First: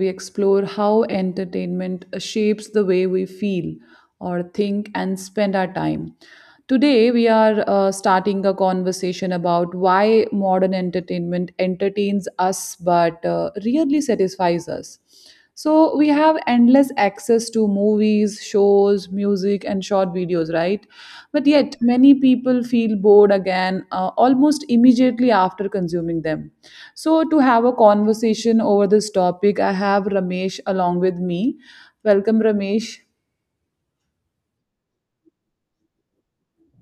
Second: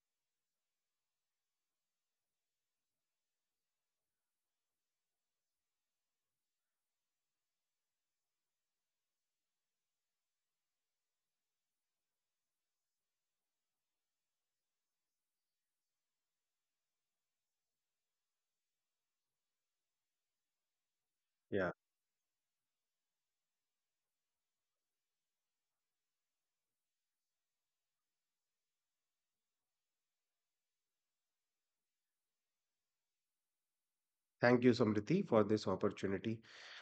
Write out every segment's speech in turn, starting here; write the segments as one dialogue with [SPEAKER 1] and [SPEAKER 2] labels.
[SPEAKER 1] we explore how entertainment shapes the way we feel or think and spend our time. Today, we are starting a conversation about why modern entertainment entertains us but really satisfies us. So we have endless access to movies, shows, music, and short videos, right? But
[SPEAKER 2] Yeah.
[SPEAKER 1] yet, many people feel bored again almost immediately after consuming them. So, to have a conversation over this topic, I have Ramesh along with me. Welcome, Ramesh.
[SPEAKER 2] Thank you, Samriti, for this opportunity.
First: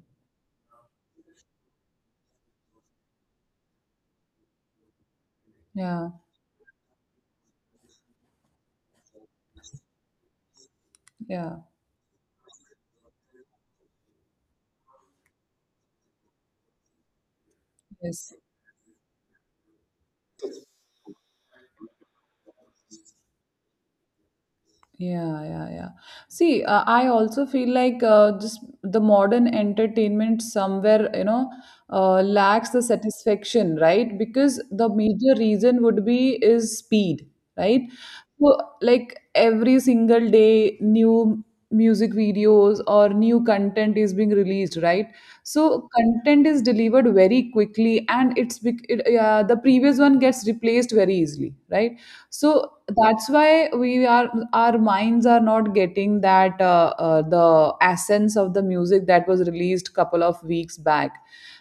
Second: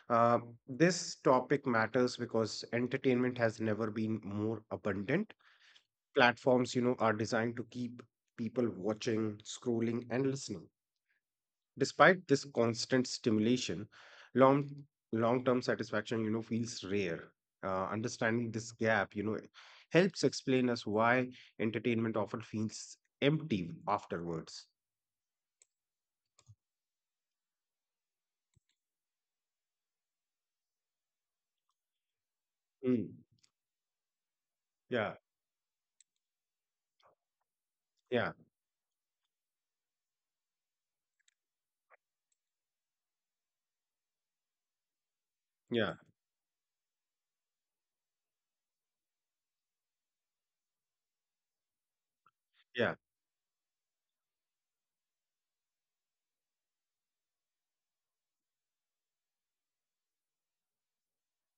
[SPEAKER 2] Uh, this topic matters because entertainment has never been more abundant.
[SPEAKER 1] Yeah,
[SPEAKER 2] Platforms, you know, are designed to keep people watching, scrolling, and listening.
[SPEAKER 1] yeah,
[SPEAKER 2] Despite this constant stimulation, long long-term satisfaction, you know, feels rare.
[SPEAKER 1] yes.
[SPEAKER 2] Understanding this gap, you know, helps explain us why entertainment often feels empty afterwards.
[SPEAKER 1] Yeah, yeah, yeah. See, I also feel like just the modern entertainment somewhere, you know, lacks the
[SPEAKER 2] Mm.
[SPEAKER 1] satisfaction, right? Because the
[SPEAKER 2] Yeah,
[SPEAKER 1] major reason would be is speed, right?
[SPEAKER 2] yeah,
[SPEAKER 1] So, like every single day, new music videos or new content is being released, right? So,
[SPEAKER 2] yeah,
[SPEAKER 1] content is delivered very quickly, and yeah, the previous one gets replaced very easily, right? So
[SPEAKER 2] yeah,
[SPEAKER 1] that's why we are our minds are not getting that the essence of the music that was released couple of weeks back,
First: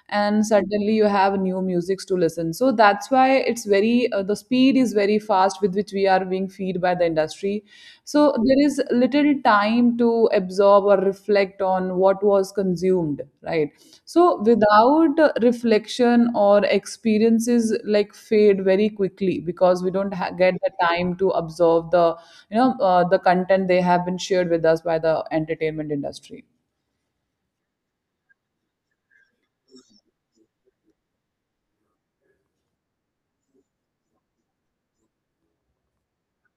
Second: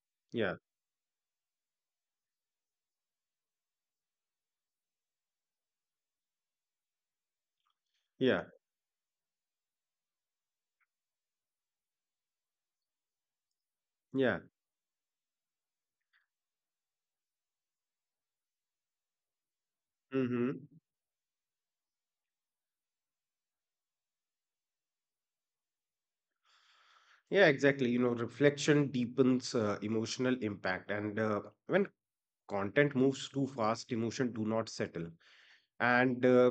[SPEAKER 1] and
[SPEAKER 2] yeah.
[SPEAKER 1] suddenly you have new musics to listen, so that's why it's very the speed is very fast with which we are being fed by the industry. So
[SPEAKER 2] Yeah.
[SPEAKER 1] there is little time to absorb or reflect on what was consumed, right? So
[SPEAKER 2] Yeah.
[SPEAKER 1] without reflection or experiences like fade very quickly because we don't ha- get
[SPEAKER 2] Hmm.
[SPEAKER 1] the time to absorb the, you know, the content they have been shared with us by the entertainment industry.
[SPEAKER 2] Yeah, exactly. You know, reflection deepens emotional impact, and when content moves too fast, emotion do not settle, and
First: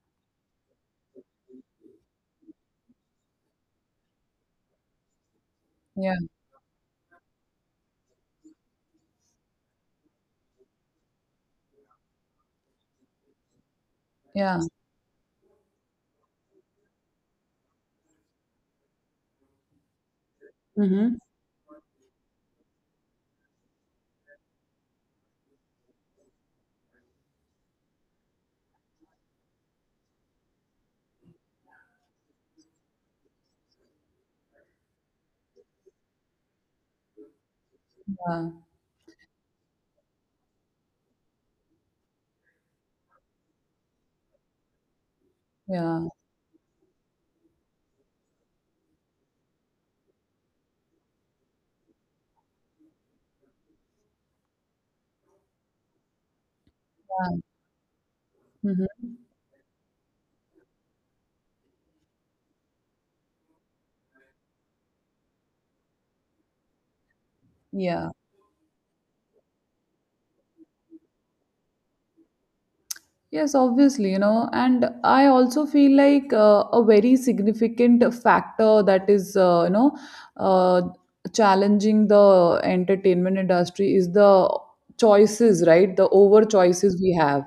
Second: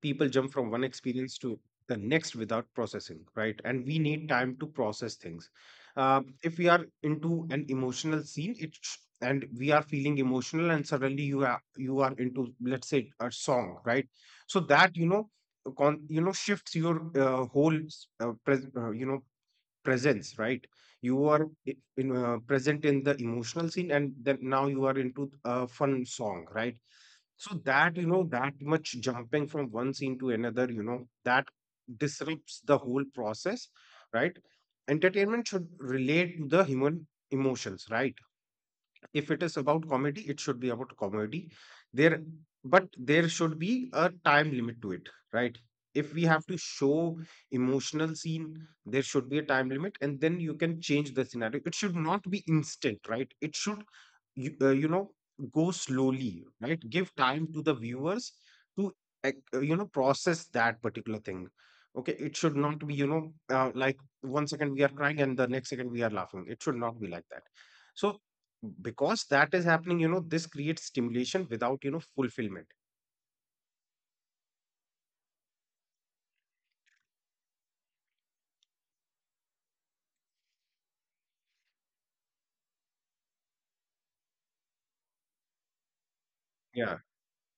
[SPEAKER 2] people jump from one experience to the next without processing, right? And we need time to process things.
[SPEAKER 1] Yeah,
[SPEAKER 2] If we are into an emotional scene, and we are feeling emotional, and suddenly you are into, let's say, a song, right? So
[SPEAKER 1] yeah.
[SPEAKER 2] that, you know, you know, shifts your whole you know, presence, right? You
[SPEAKER 1] Mm-hmm.
[SPEAKER 2] are i- in, present in the emotional scene, and then now you are into a fun song, right? So that, you know, that much jumping from one scene to another, you know, that disrupts the whole process, right? Entertainment should relate to the human emotions, right?
[SPEAKER 1] Yeah,
[SPEAKER 2] If it is about comedy, it should be about comedy there, but there should be a time limit to it, right?
[SPEAKER 1] yeah.
[SPEAKER 2] If we have to show emotional scene, there should be a time limit, and then you can change the scenario. It should not be instant, right? It should you know, go slowly, right? Give time to the viewers to
[SPEAKER 1] Mhm.
[SPEAKER 2] you know, process that particular thing. Okay, it should not be, you know, like one second we are crying and the next second we are laughing. It should not be like that. So
[SPEAKER 1] Yeah.
[SPEAKER 2] because that is happening, you know, this creates stimulation without, you know, fulfillment.
[SPEAKER 1] Yes, obviously, you know, and I also feel like a very significant factor that is, you know, uh, challenging the entertainment industry is the choices, right? The over
[SPEAKER 2] Yeah,
[SPEAKER 1] choices we have.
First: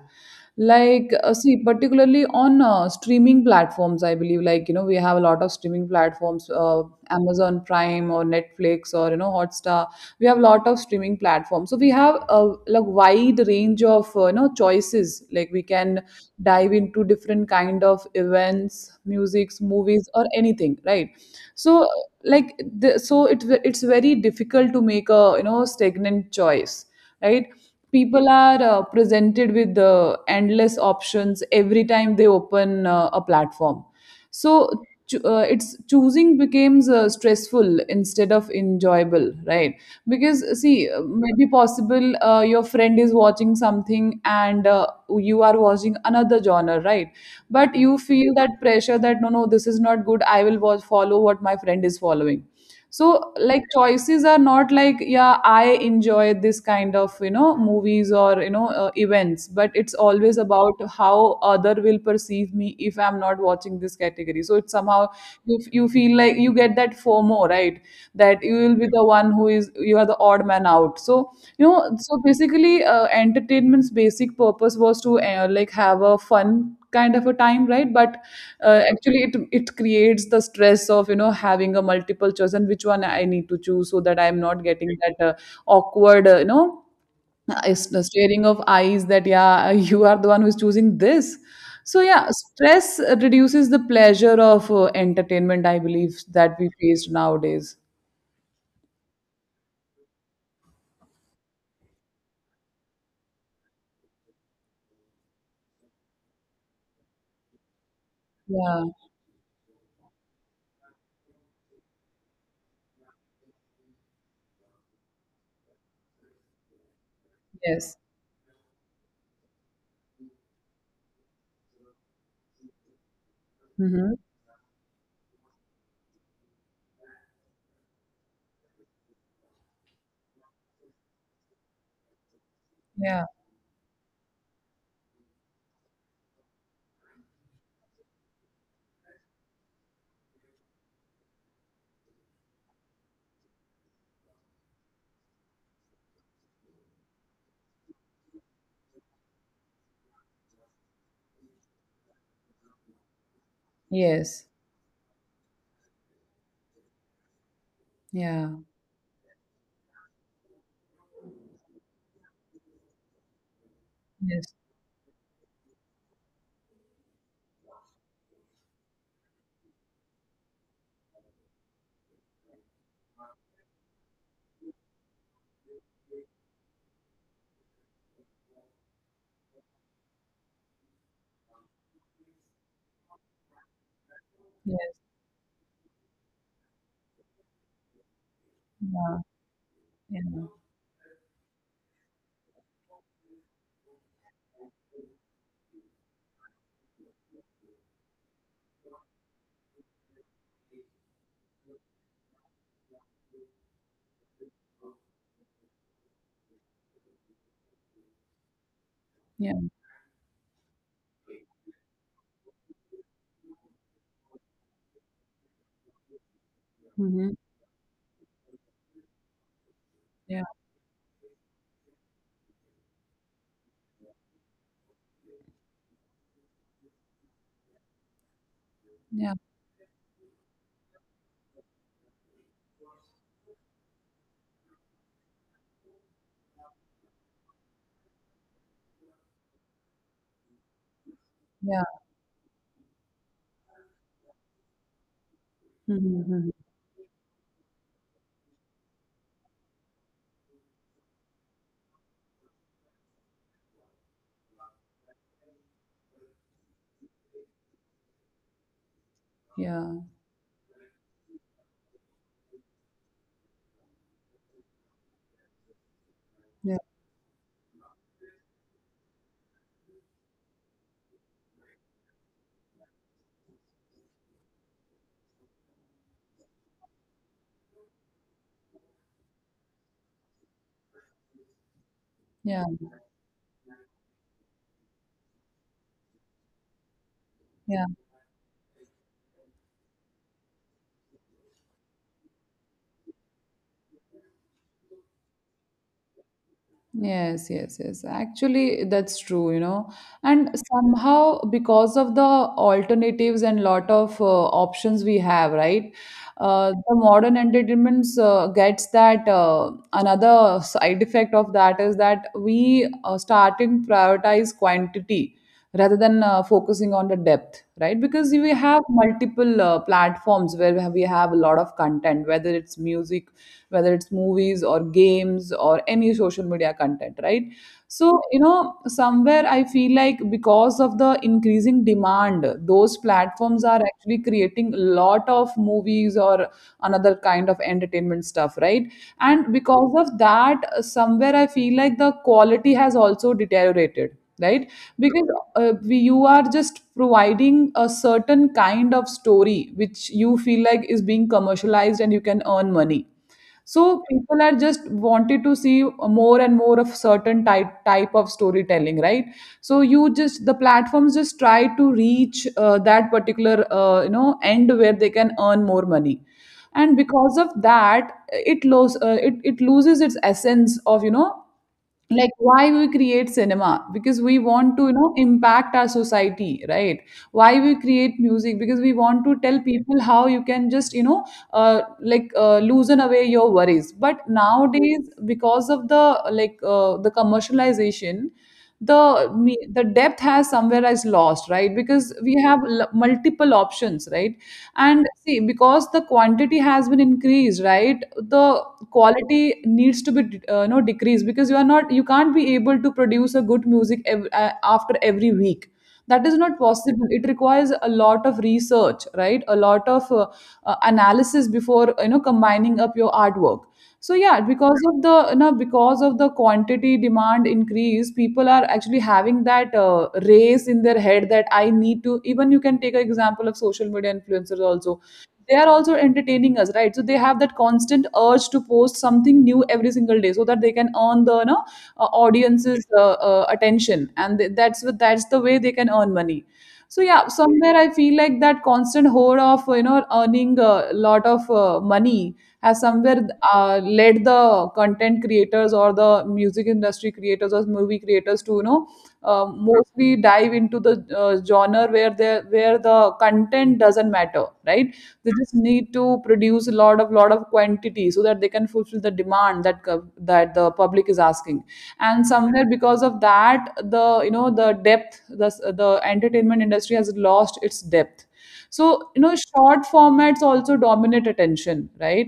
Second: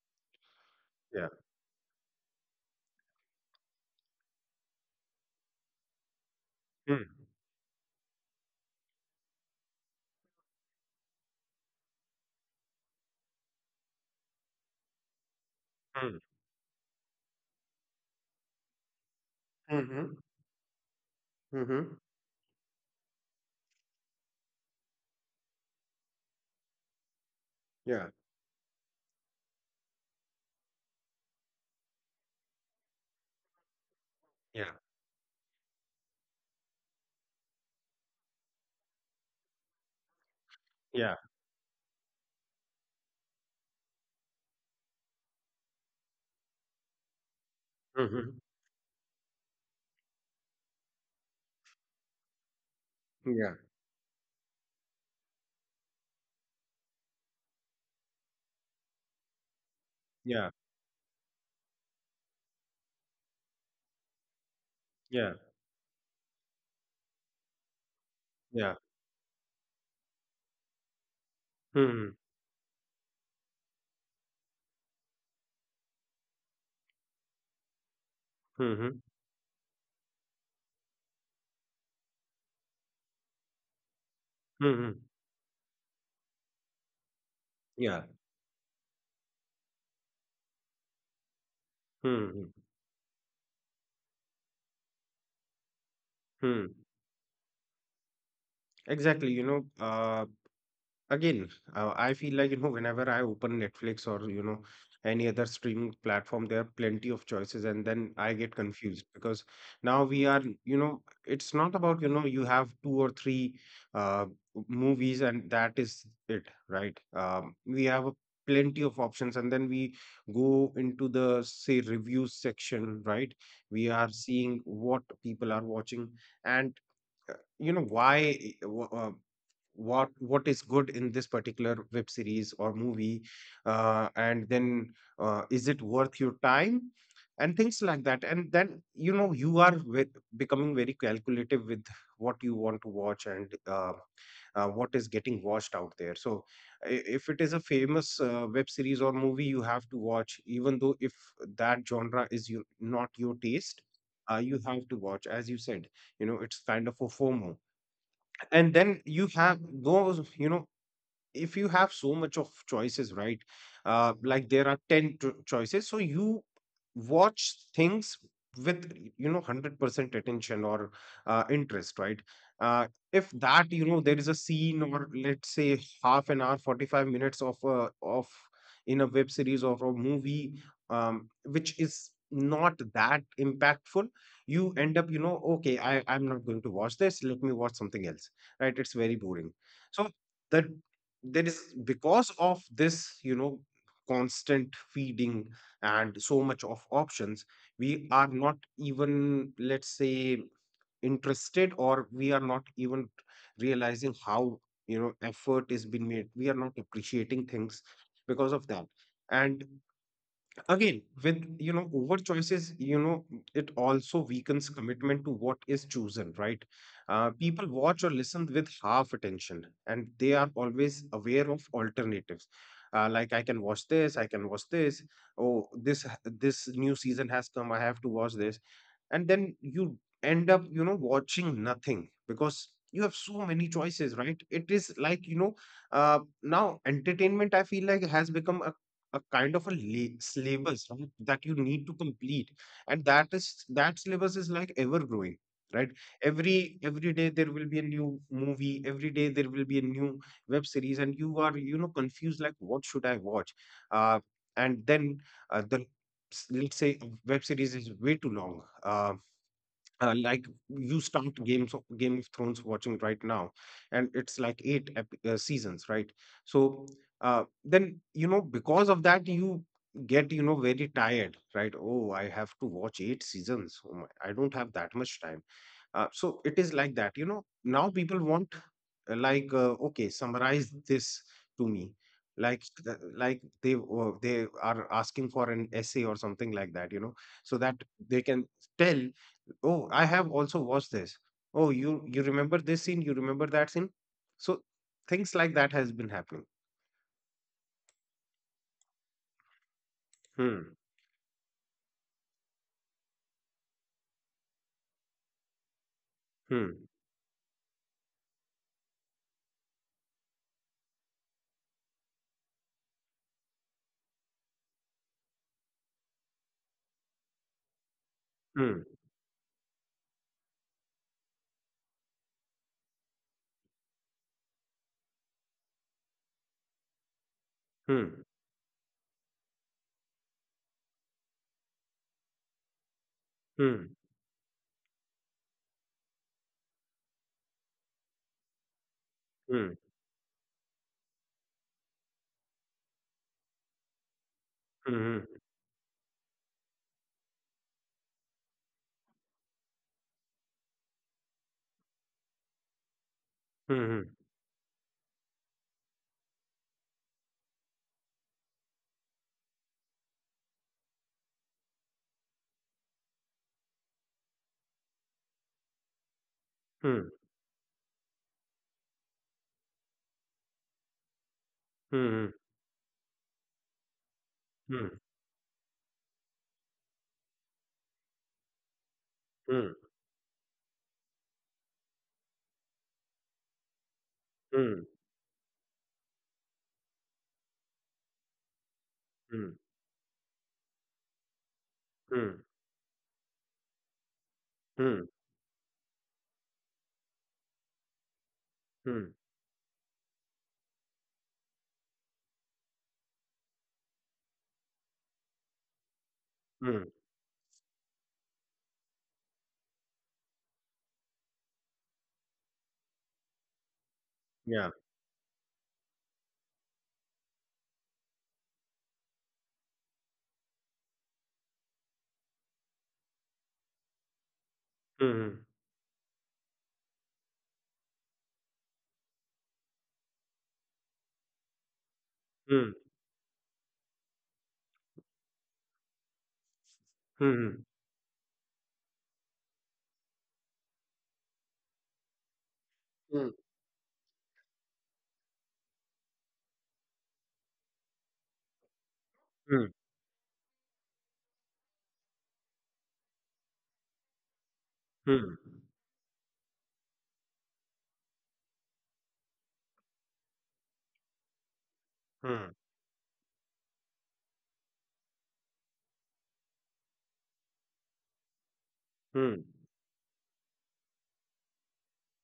[SPEAKER 1] Like,
[SPEAKER 2] yeah.
[SPEAKER 1] see, particularly on streaming platforms, I believe, like, you know, we have a lot of streaming platforms,
[SPEAKER 2] Mm,
[SPEAKER 1] Amazon Prime or Netflix or, you know, Hotstar. We have a lot of streaming platforms, so we have a like wide range of you know, choices like we can
[SPEAKER 2] mm,
[SPEAKER 1] dive into different kind of events, musics, movies,
[SPEAKER 2] mm-hmm,
[SPEAKER 1] or anything, right? So
[SPEAKER 2] mm-hmm.
[SPEAKER 1] like so it's very difficult to make a, you know, stagnant choice, right?
[SPEAKER 2] Yeah,
[SPEAKER 1] People are presented with the endless options every time they open a platform. So
[SPEAKER 2] yeah,
[SPEAKER 1] it's choosing becomes stressful instead of enjoyable, right? Because see,
[SPEAKER 2] yeah.
[SPEAKER 1] maybe possible your friend is watching something and, you are watching another genre, right? But you feel
[SPEAKER 2] Mm-hmm.
[SPEAKER 1] that pressure that no, no, this is not good, I will watch, follow what my friend is following. So
[SPEAKER 2] Yeah,
[SPEAKER 1] like choices are not like, yeah, I enjoy this kind of, you know, movies or you know events, but it's always
[SPEAKER 2] yeah,
[SPEAKER 1] about how other will perceive me if I'm not watching this category, so it's somehow
[SPEAKER 2] yeah,
[SPEAKER 1] you feel like you get that fomo, right? That you will
[SPEAKER 2] yeah.
[SPEAKER 1] be the one who is, you are the odd man out. So, you know,
[SPEAKER 2] Mm-hmm,
[SPEAKER 1] so basically entertainment's basic purpose was to, like have a fun kind of a time, right? But
[SPEAKER 2] mm-hmm,
[SPEAKER 1] actually it creates the stress of, you know, having a multiple choice and which one I need to choose so that I'm not getting
[SPEAKER 2] mm-hmm.
[SPEAKER 1] that awkward you know, the
[SPEAKER 2] Yeah.
[SPEAKER 1] staring of eyes that, yeah, you are the one who's choosing this. So yeah,
[SPEAKER 2] Mm-hmm.
[SPEAKER 1] stress reduces the pleasure of entertainment, I believe, that we
[SPEAKER 2] Mm.
[SPEAKER 1] faced nowadays.
[SPEAKER 2] Exactly. Again, I feel like, you know, whenever I open Netflix or, you know, any other streaming platform, there are plenty of choices, and then I get
[SPEAKER 1] Yeah,
[SPEAKER 2] confused because now we are, you know, it's not about, you know, you have two or three uh, movies and that is it, right? We
[SPEAKER 1] yes.
[SPEAKER 2] have a plenty of options, and then we go into the, say, reviews section, right? We are
[SPEAKER 1] Mm-hmm.
[SPEAKER 2] seeing what people are watching, and you know why, uh, what is good in this particular web series or movie,
[SPEAKER 1] Yeah,
[SPEAKER 2] and then, is it worth your time, and things like that. And then you know you are with becoming very calculative with what you want to watch, and what is getting watched out there. So if it is a famous web series or movie, you have to watch, even though if that genre is not your taste,
[SPEAKER 1] yes.
[SPEAKER 2] you have to watch. As you said, you know, it's kind of a fomo.
[SPEAKER 1] Yeah,
[SPEAKER 2] And then you have those, you know, if you have so much of choices, right? Like,
[SPEAKER 1] yes,
[SPEAKER 2] there are 10 choices, so you watch things with, you know, 100% attention or interest, right? uh, if that, you know, there is a scene, or let's say half an hour, 45 minutes of in a web series or a movie, which is not that impactful, you
[SPEAKER 1] yes.
[SPEAKER 2] end up, you know, okay, I'm not going to watch this, let me watch something else, right? It's very
[SPEAKER 1] Yeah,
[SPEAKER 2] boring. So
[SPEAKER 1] yeah,
[SPEAKER 2] the there is, because of this, you know, constant feeding and so much of options, we are not even, let's say, interested, or we are not even realizing how, you know, effort is being made. We are not appreciating things because of that.
[SPEAKER 1] yeah.
[SPEAKER 2] And again, with, you know, over choices, you know, it also weakens commitment to what is chosen, right?
[SPEAKER 1] Mm-hmm.
[SPEAKER 2] People watch or listen with half attention, and they
[SPEAKER 1] Yeah,
[SPEAKER 2] are always aware of alternatives. Like, I can watch this, I can watch this. Oh, this new season has come, I have to watch this, and
[SPEAKER 1] yeah,
[SPEAKER 2] then you end up, you know, watching nothing because you have so many choices, right? It is like, you know, now entertainment, I feel like, has become a kind of a syllabus, right, that you
[SPEAKER 1] yeah.
[SPEAKER 2] need to complete. And that is, that syllabus is like ever growing, right?
[SPEAKER 1] Mm-hmm.
[SPEAKER 2] Every day there will be a new movie, every day there will be a new web series, and you are, you know, confused like, what should I watch? Uh, and then The let's say a web series is way too long. Um,
[SPEAKER 1] Yeah,
[SPEAKER 2] like, you start game of thrones watching right now, and it's like seasons, right? So
[SPEAKER 1] yeah,
[SPEAKER 2] then, you know, because of that, you get, you know, very tired, right? Oh, I have to watch eight seasons, oh my, I don't have that much time. So it is like that, you know, now people want okay, summarize this to me,
[SPEAKER 1] yeah.
[SPEAKER 2] they are asking for an essay or something like that, you know, so that
[SPEAKER 1] Yeah.
[SPEAKER 2] they can tell, oh, I have also watched this. Oh, you remember this scene? You remember that scene? So things like that has been happening.
[SPEAKER 1] Yes, yes, yes. Actually, that's true, you know. And
[SPEAKER 2] Hmm.
[SPEAKER 1] somehow, because of the alternatives and lot of options we have, right?
[SPEAKER 2] Hmm.
[SPEAKER 1] The modern entertainment gets that, another side effect of that is that we, starting prioritize quantity rather than focusing on the depth, right? Because we have
[SPEAKER 2] Hmm.
[SPEAKER 1] multiple platforms where we have a lot of content, whether it's music, whether it's movies or games or any social media content, right? So
[SPEAKER 2] Hmm.
[SPEAKER 1] you know, somewhere I feel like because of the increasing demand, those platforms are
[SPEAKER 2] Hmm.
[SPEAKER 1] actually creating a lot of movies or another kind of entertainment stuff, right? And
[SPEAKER 2] Hmm.
[SPEAKER 1] because of that, somewhere I feel like the quality has also deteriorated, right?
[SPEAKER 2] Hmm.
[SPEAKER 1] Because you are just providing a certain kind of story which you feel like is being commercialized and you can earn money. So
[SPEAKER 2] Hmm.
[SPEAKER 1] people are just wanted to see more and more of certain type of storytelling, right? So you just, the platforms just try to reach that particular, you know, end where they can earn more money. And
[SPEAKER 2] Hmm.
[SPEAKER 1] because of that it loses its essence of, you know, like
[SPEAKER 2] Hmm.
[SPEAKER 1] why we create cinema, because we want to,
[SPEAKER 2] Hmm.
[SPEAKER 1] you know, impact our society, right? Why we create music, because we want to tell
[SPEAKER 2] Hmm.
[SPEAKER 1] people how you can just, you know, loosen away your worries. But
[SPEAKER 2] Hmm.
[SPEAKER 1] nowadays, because of the like the commercialization,
[SPEAKER 2] Hmm.
[SPEAKER 1] the depth has somewhere is lost, right? Because
[SPEAKER 2] Hmm.
[SPEAKER 1] we have multiple options, right?
[SPEAKER 2] Hmm.
[SPEAKER 1] And see, because the quantity has been increased, right? The
[SPEAKER 2] Hmm.
[SPEAKER 1] quality needs to be, you know, decreased, because you are not, you can't be able to produce a good music after every week. That is not
[SPEAKER 2] Hmm.
[SPEAKER 1] possible. It requires a lot of research, right? A lot of analysis before, you know, combining up your artwork. So yeah,
[SPEAKER 2] Yeah.
[SPEAKER 1] because of the, you know, because of the quantity demand increase, people are actually having that race in their head that I need to, even you can take an example of social media influencers also.
[SPEAKER 2] Hmm.
[SPEAKER 1] They are also entertaining us, right? So they have that constant urge to post something new every single day, so that they can earn the, you know,
[SPEAKER 2] Hmm.
[SPEAKER 1] audience's attention, and that's what, that's the way they can earn money. So yeah,
[SPEAKER 2] Hmm.
[SPEAKER 1] somewhere I feel like that constant hoard of, you know, earning a lot of money has somewhere
[SPEAKER 2] Hmm.
[SPEAKER 1] led the content creators or the music industry creators or movie creators to, you know,
[SPEAKER 2] Hmm.
[SPEAKER 1] mostly dive into the genre where they, where the content doesn't matter, right? They
[SPEAKER 2] Hmm.
[SPEAKER 1] just need to produce a lot of quantity so that they can fulfill the demand that that the public is asking. And
[SPEAKER 2] Hmm.
[SPEAKER 1] somewhere because of that the, you know, the depth, the entertainment industry has lost its depth. So you know,
[SPEAKER 2] Hmm.
[SPEAKER 1] short formats also dominate attention, right?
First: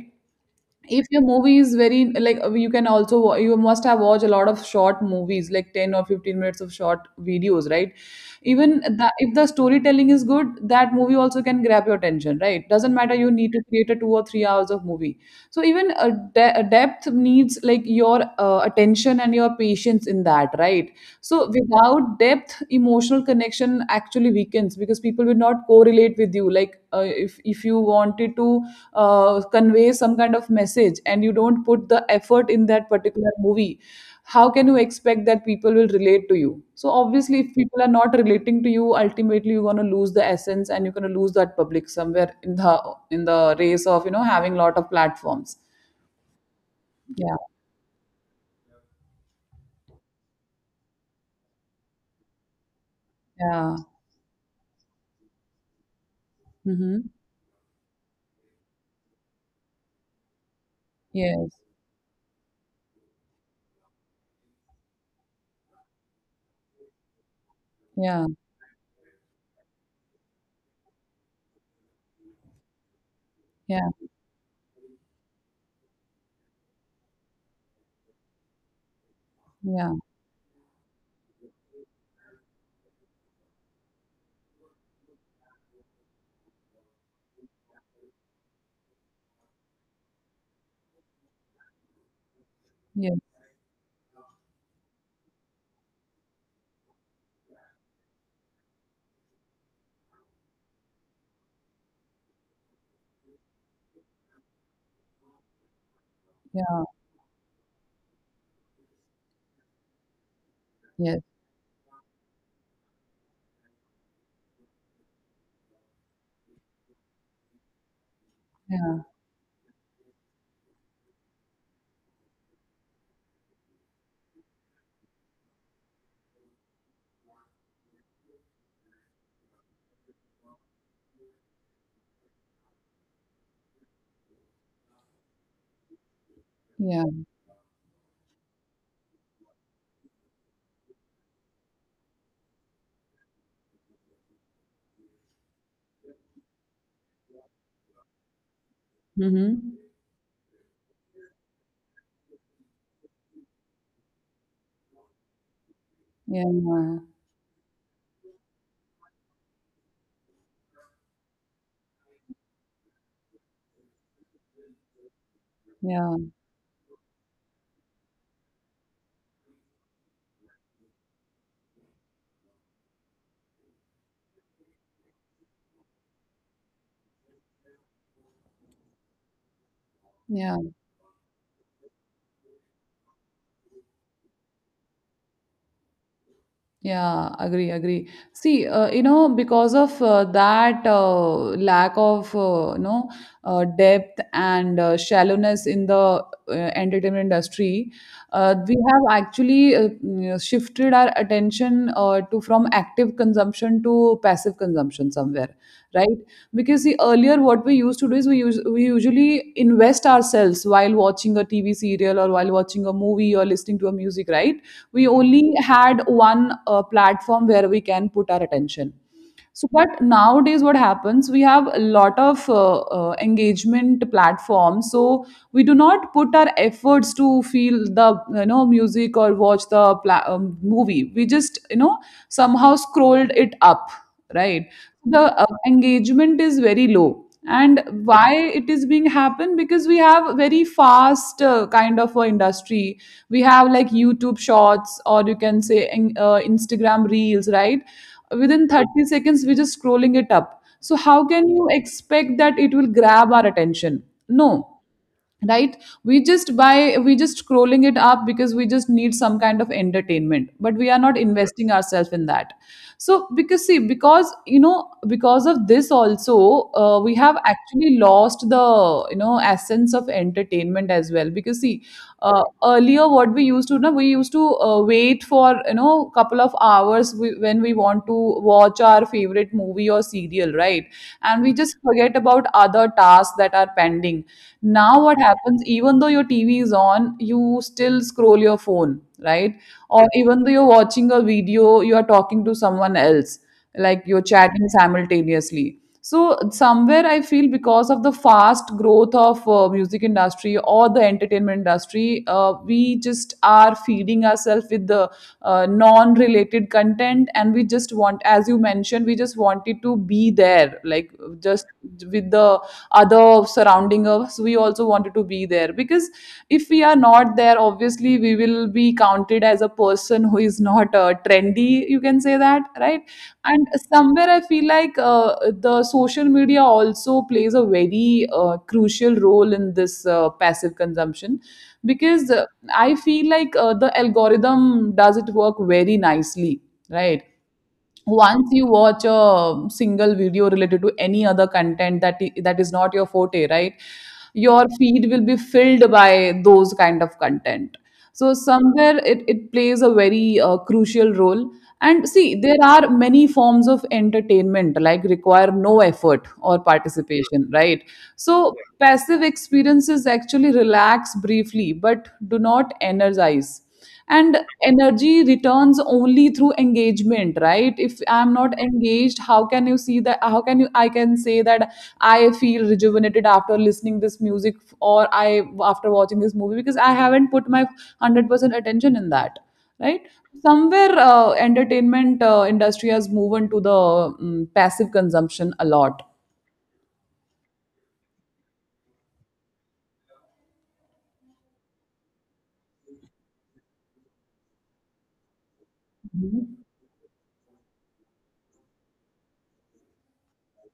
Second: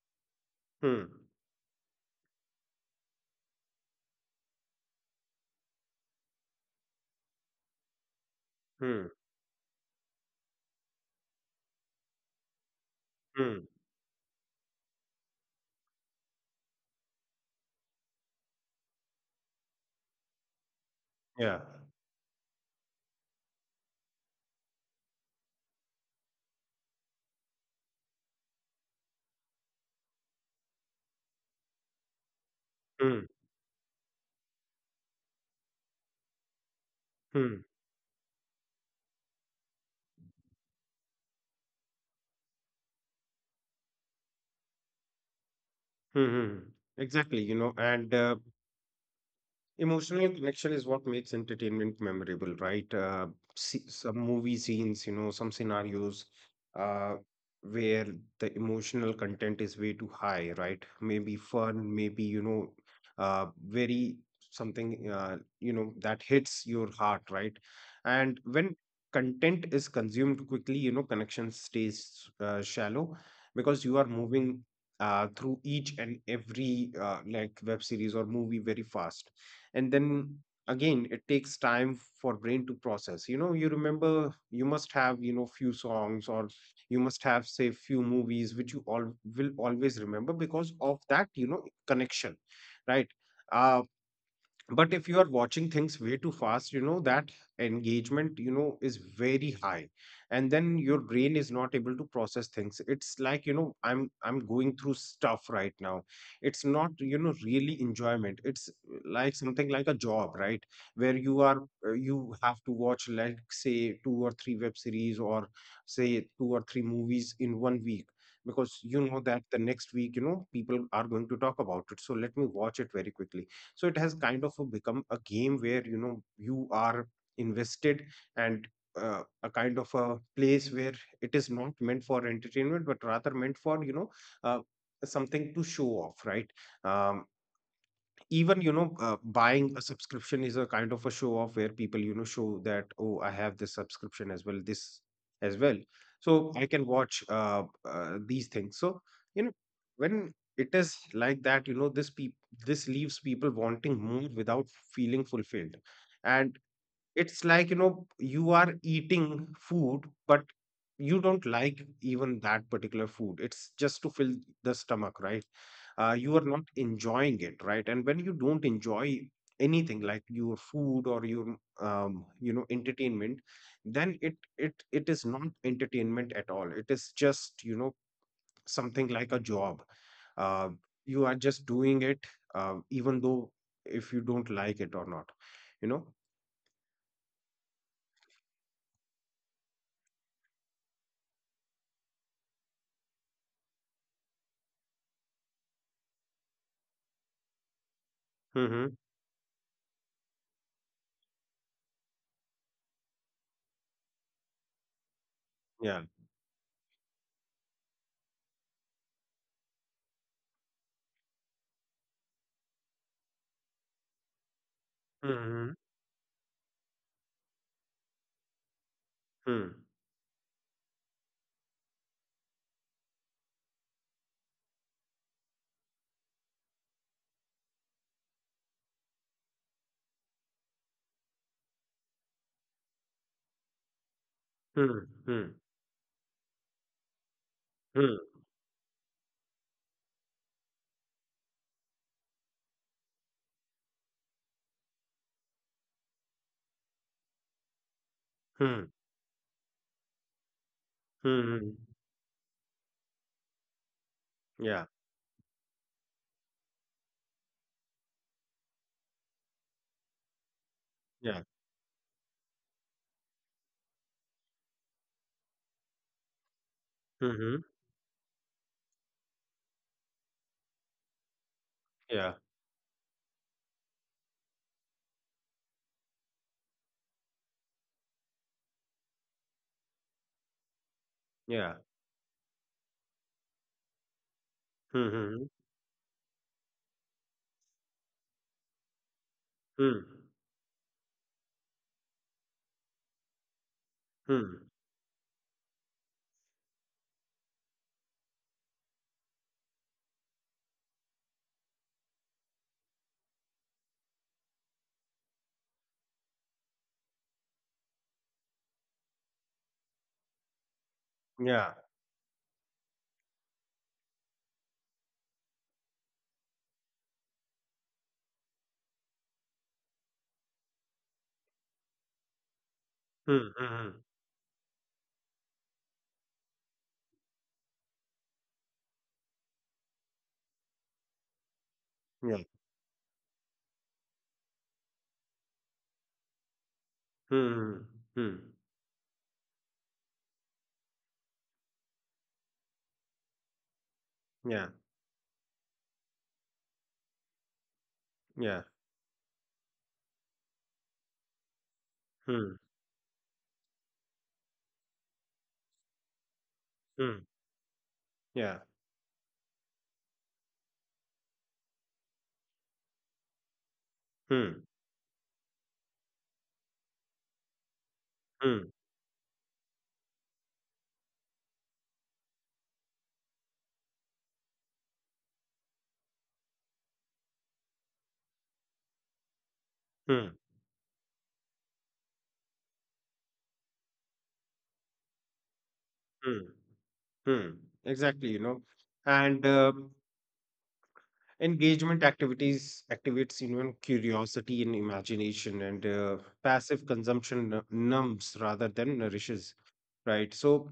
[SPEAKER 1] If
[SPEAKER 2] Hmm.
[SPEAKER 1] your movie is very like, you can also you must have watched a lot of short movies like 10 or 15 minutes of short videos, right?
[SPEAKER 2] Hmm.
[SPEAKER 1] If the storytelling is good, that movie also can grab your attention, right? Doesn't matter you need to
[SPEAKER 2] Hmm.
[SPEAKER 1] create a 2 or 3 hours of movie. So even a depth needs like your attention and your patience in that, right? So
[SPEAKER 2] Yeah.
[SPEAKER 1] without depth, emotional connection actually weakens, because people will not correlate with you. Like, if you wanted to convey some kind of message and you don't put the effort in that
[SPEAKER 2] Hmm.
[SPEAKER 1] particular movie, how can you expect that people will relate to you? So obviously,
[SPEAKER 2] Hmm.
[SPEAKER 1] if
[SPEAKER 2] Hmm.
[SPEAKER 1] people are not relating to you, ultimately you're going to lose the essence, and you're going to lose that public somewhere in the, in the race of, you know, having a lot of platforms.
[SPEAKER 2] Hmm. Hmm.
[SPEAKER 1] Yeah,
[SPEAKER 2] Exactly. You know, and Emotional connection is what makes entertainment memorable, right?
[SPEAKER 1] yeah.
[SPEAKER 2] See, some movie scenes, you know, some scenarios,
[SPEAKER 1] Mm-hmm.
[SPEAKER 2] uh, where the emotional content is way too high, right? Maybe
[SPEAKER 1] Yes.
[SPEAKER 2] fun, maybe, you know, very something, you know, that hits your heart, right?
[SPEAKER 1] Yeah,
[SPEAKER 2] And when content is consumed quickly, you know, connection stays shallow, because
[SPEAKER 1] yeah,
[SPEAKER 2] you are moving through each and every like web series or movie very fast. And
[SPEAKER 1] yeah.
[SPEAKER 2] then again, it takes time for brain to process. You know, you remember, you must have, you know, few songs, or you must have, say, few movies which you all will always remember because of that, you know, connection, right?
[SPEAKER 1] Yes.
[SPEAKER 2] uh but if you are watching things way too fast, you know, that engagement, you know, is very high, and then your brain is not able to process things. It's like, you know, I'm going through stuff right now. It's not,
[SPEAKER 1] Yeah.
[SPEAKER 2] you know, really enjoyment, it's like something like a job, right? Where
[SPEAKER 1] Yes.
[SPEAKER 2] you are, you have to watch, like, say two or three web series, or say two or three movies in one week, because you
[SPEAKER 1] Yeah,
[SPEAKER 2] know that the next week, you know, people are going to talk about it, so let me watch it very quickly. So it has kind of a become a game where, you know, you are invested, and a kind of a place where it is not meant for entertainment, but rather meant for, you know, uh, something to show off, right?
[SPEAKER 1] yeah.
[SPEAKER 2] Um, even, you know, buying a subscription is a kind of a show off, where people, you know, show that, oh, I have this subscription as well, this as well, so I can watch these things. So, you know,
[SPEAKER 1] Mhm.
[SPEAKER 2] when it is like that, you know, this leaves people wanting more without feeling fulfilled.
[SPEAKER 1] Yeah,
[SPEAKER 2] And it's like, you know, you are eating food, but you don't like even that particular food, it's just to fill the stomach, right?
[SPEAKER 1] yeah,
[SPEAKER 2] You are not enjoying it, right? And when you don't enjoy anything, like your food or your you know, entertainment, then it is not entertainment at all, it is just, you know, something like a job.
[SPEAKER 1] yeah,
[SPEAKER 2] uh, you are just doing it, even though if you don't like it or not, you know.
[SPEAKER 1] yeah. Agree, agree. See, you know, because of that, lack of, you know, depth and shallowness in the entertainment industry, we
[SPEAKER 2] Mm-hmm.
[SPEAKER 1] have actually, you know, shifted our attention to from active consumption to passive consumption somewhere. Right. Because see, earlier what we used to do is we usually invest ourselves while watching a TV serial or while watching a movie or listening to a music, right? We only
[SPEAKER 2] Mhm.
[SPEAKER 1] had one platform where we can put our attention.
[SPEAKER 2] Hmm.
[SPEAKER 1] So but nowadays what happens, we have a lot of engagement platforms, so we do not put our efforts to feel the music or watch the movie. We just somehow scrolled it up, right?
[SPEAKER 2] Hmm.
[SPEAKER 1] The
[SPEAKER 2] Hmm.
[SPEAKER 1] engagement is very low, and
[SPEAKER 2] Hmm.
[SPEAKER 1] why it is being happen? Because we have very fast kind of a industry. We have like YouTube Shorts, or you can say Instagram Reels, right? Within
[SPEAKER 2] Hmm.
[SPEAKER 1] 30 seconds we're just scrolling it up, so how can you
[SPEAKER 2] Mhm.
[SPEAKER 1] expect that it will grab our attention? No,
[SPEAKER 2] Yeah.
[SPEAKER 1] right? We just buy we just scrolling it up because we just need some kind of entertainment, but we are not
[SPEAKER 2] Yeah.
[SPEAKER 1] investing ourselves in that. So because see because you know because of this also, we have
[SPEAKER 2] Mhm.
[SPEAKER 1] actually lost the essence of entertainment as well. Because see,
[SPEAKER 2] Yeah.
[SPEAKER 1] earlier what we used to know, we used to wait for couple of hours when we want to watch our favorite movie or serial, right? And we
[SPEAKER 2] Yeah.
[SPEAKER 1] just forget about other tasks that are pending. Now, what
[SPEAKER 2] Mhm.
[SPEAKER 1] happens, even though your TV is on, you still scroll your phone, right?
[SPEAKER 2] Hmm.
[SPEAKER 1] Or even though you're watching a video, you are talking to someone else, like you're
[SPEAKER 2] Hmm.
[SPEAKER 1] chatting simultaneously. So somewhere I feel because of the fast growth of music industry or the entertainment industry, we just are feeding ourselves with the non-related content, and we just want, as you mentioned, we just wanted to be there, like just
[SPEAKER 2] Yeah.
[SPEAKER 1] with the other surrounding us, we also wanted to be there because if we are not there, obviously we will be counted as a person who is not trendy, you can say that, right?
[SPEAKER 2] Hmm.
[SPEAKER 1] And
[SPEAKER 2] Mhm.
[SPEAKER 1] somewhere I feel like the social media also plays a very crucial role in this passive consumption, because
[SPEAKER 2] Yeah.
[SPEAKER 1] I feel like the algorithm does it work very nicely, right?
[SPEAKER 2] Hmm. Hmm.
[SPEAKER 1] Once you watch a single video related to any other content that is not your forte, right? Your
[SPEAKER 2] Yeah.
[SPEAKER 1] feed will be filled by those kind of content. So
[SPEAKER 2] Yeah.
[SPEAKER 1] somewhere it plays a very crucial role. And see,
[SPEAKER 2] Hmm.
[SPEAKER 1] there are many forms of entertainment like require no effort or
[SPEAKER 2] Hmm.
[SPEAKER 1] participation, right? So
[SPEAKER 2] Yeah.
[SPEAKER 1] passive experiences actually relax briefly but do not energize, and
[SPEAKER 2] Hmm.
[SPEAKER 1] energy returns only through engagement, right? If I'm not
[SPEAKER 2] Hmm.
[SPEAKER 1] engaged, how can you see that, how can you I can say that I feel rejuvenated after listening this music, or I after watching this movie, because I haven't put my 100% attention in that, right?
[SPEAKER 2] Hmm.
[SPEAKER 1] Somewhere entertainment industry has moved into the passive consumption a lot.
[SPEAKER 2] Hmm. Hmm. Exactly, you know. And Engagement activities activates, you know, curiosity and imagination, and
[SPEAKER 1] Mhm.
[SPEAKER 2] passive consumption numbs rather than nourishes, right? So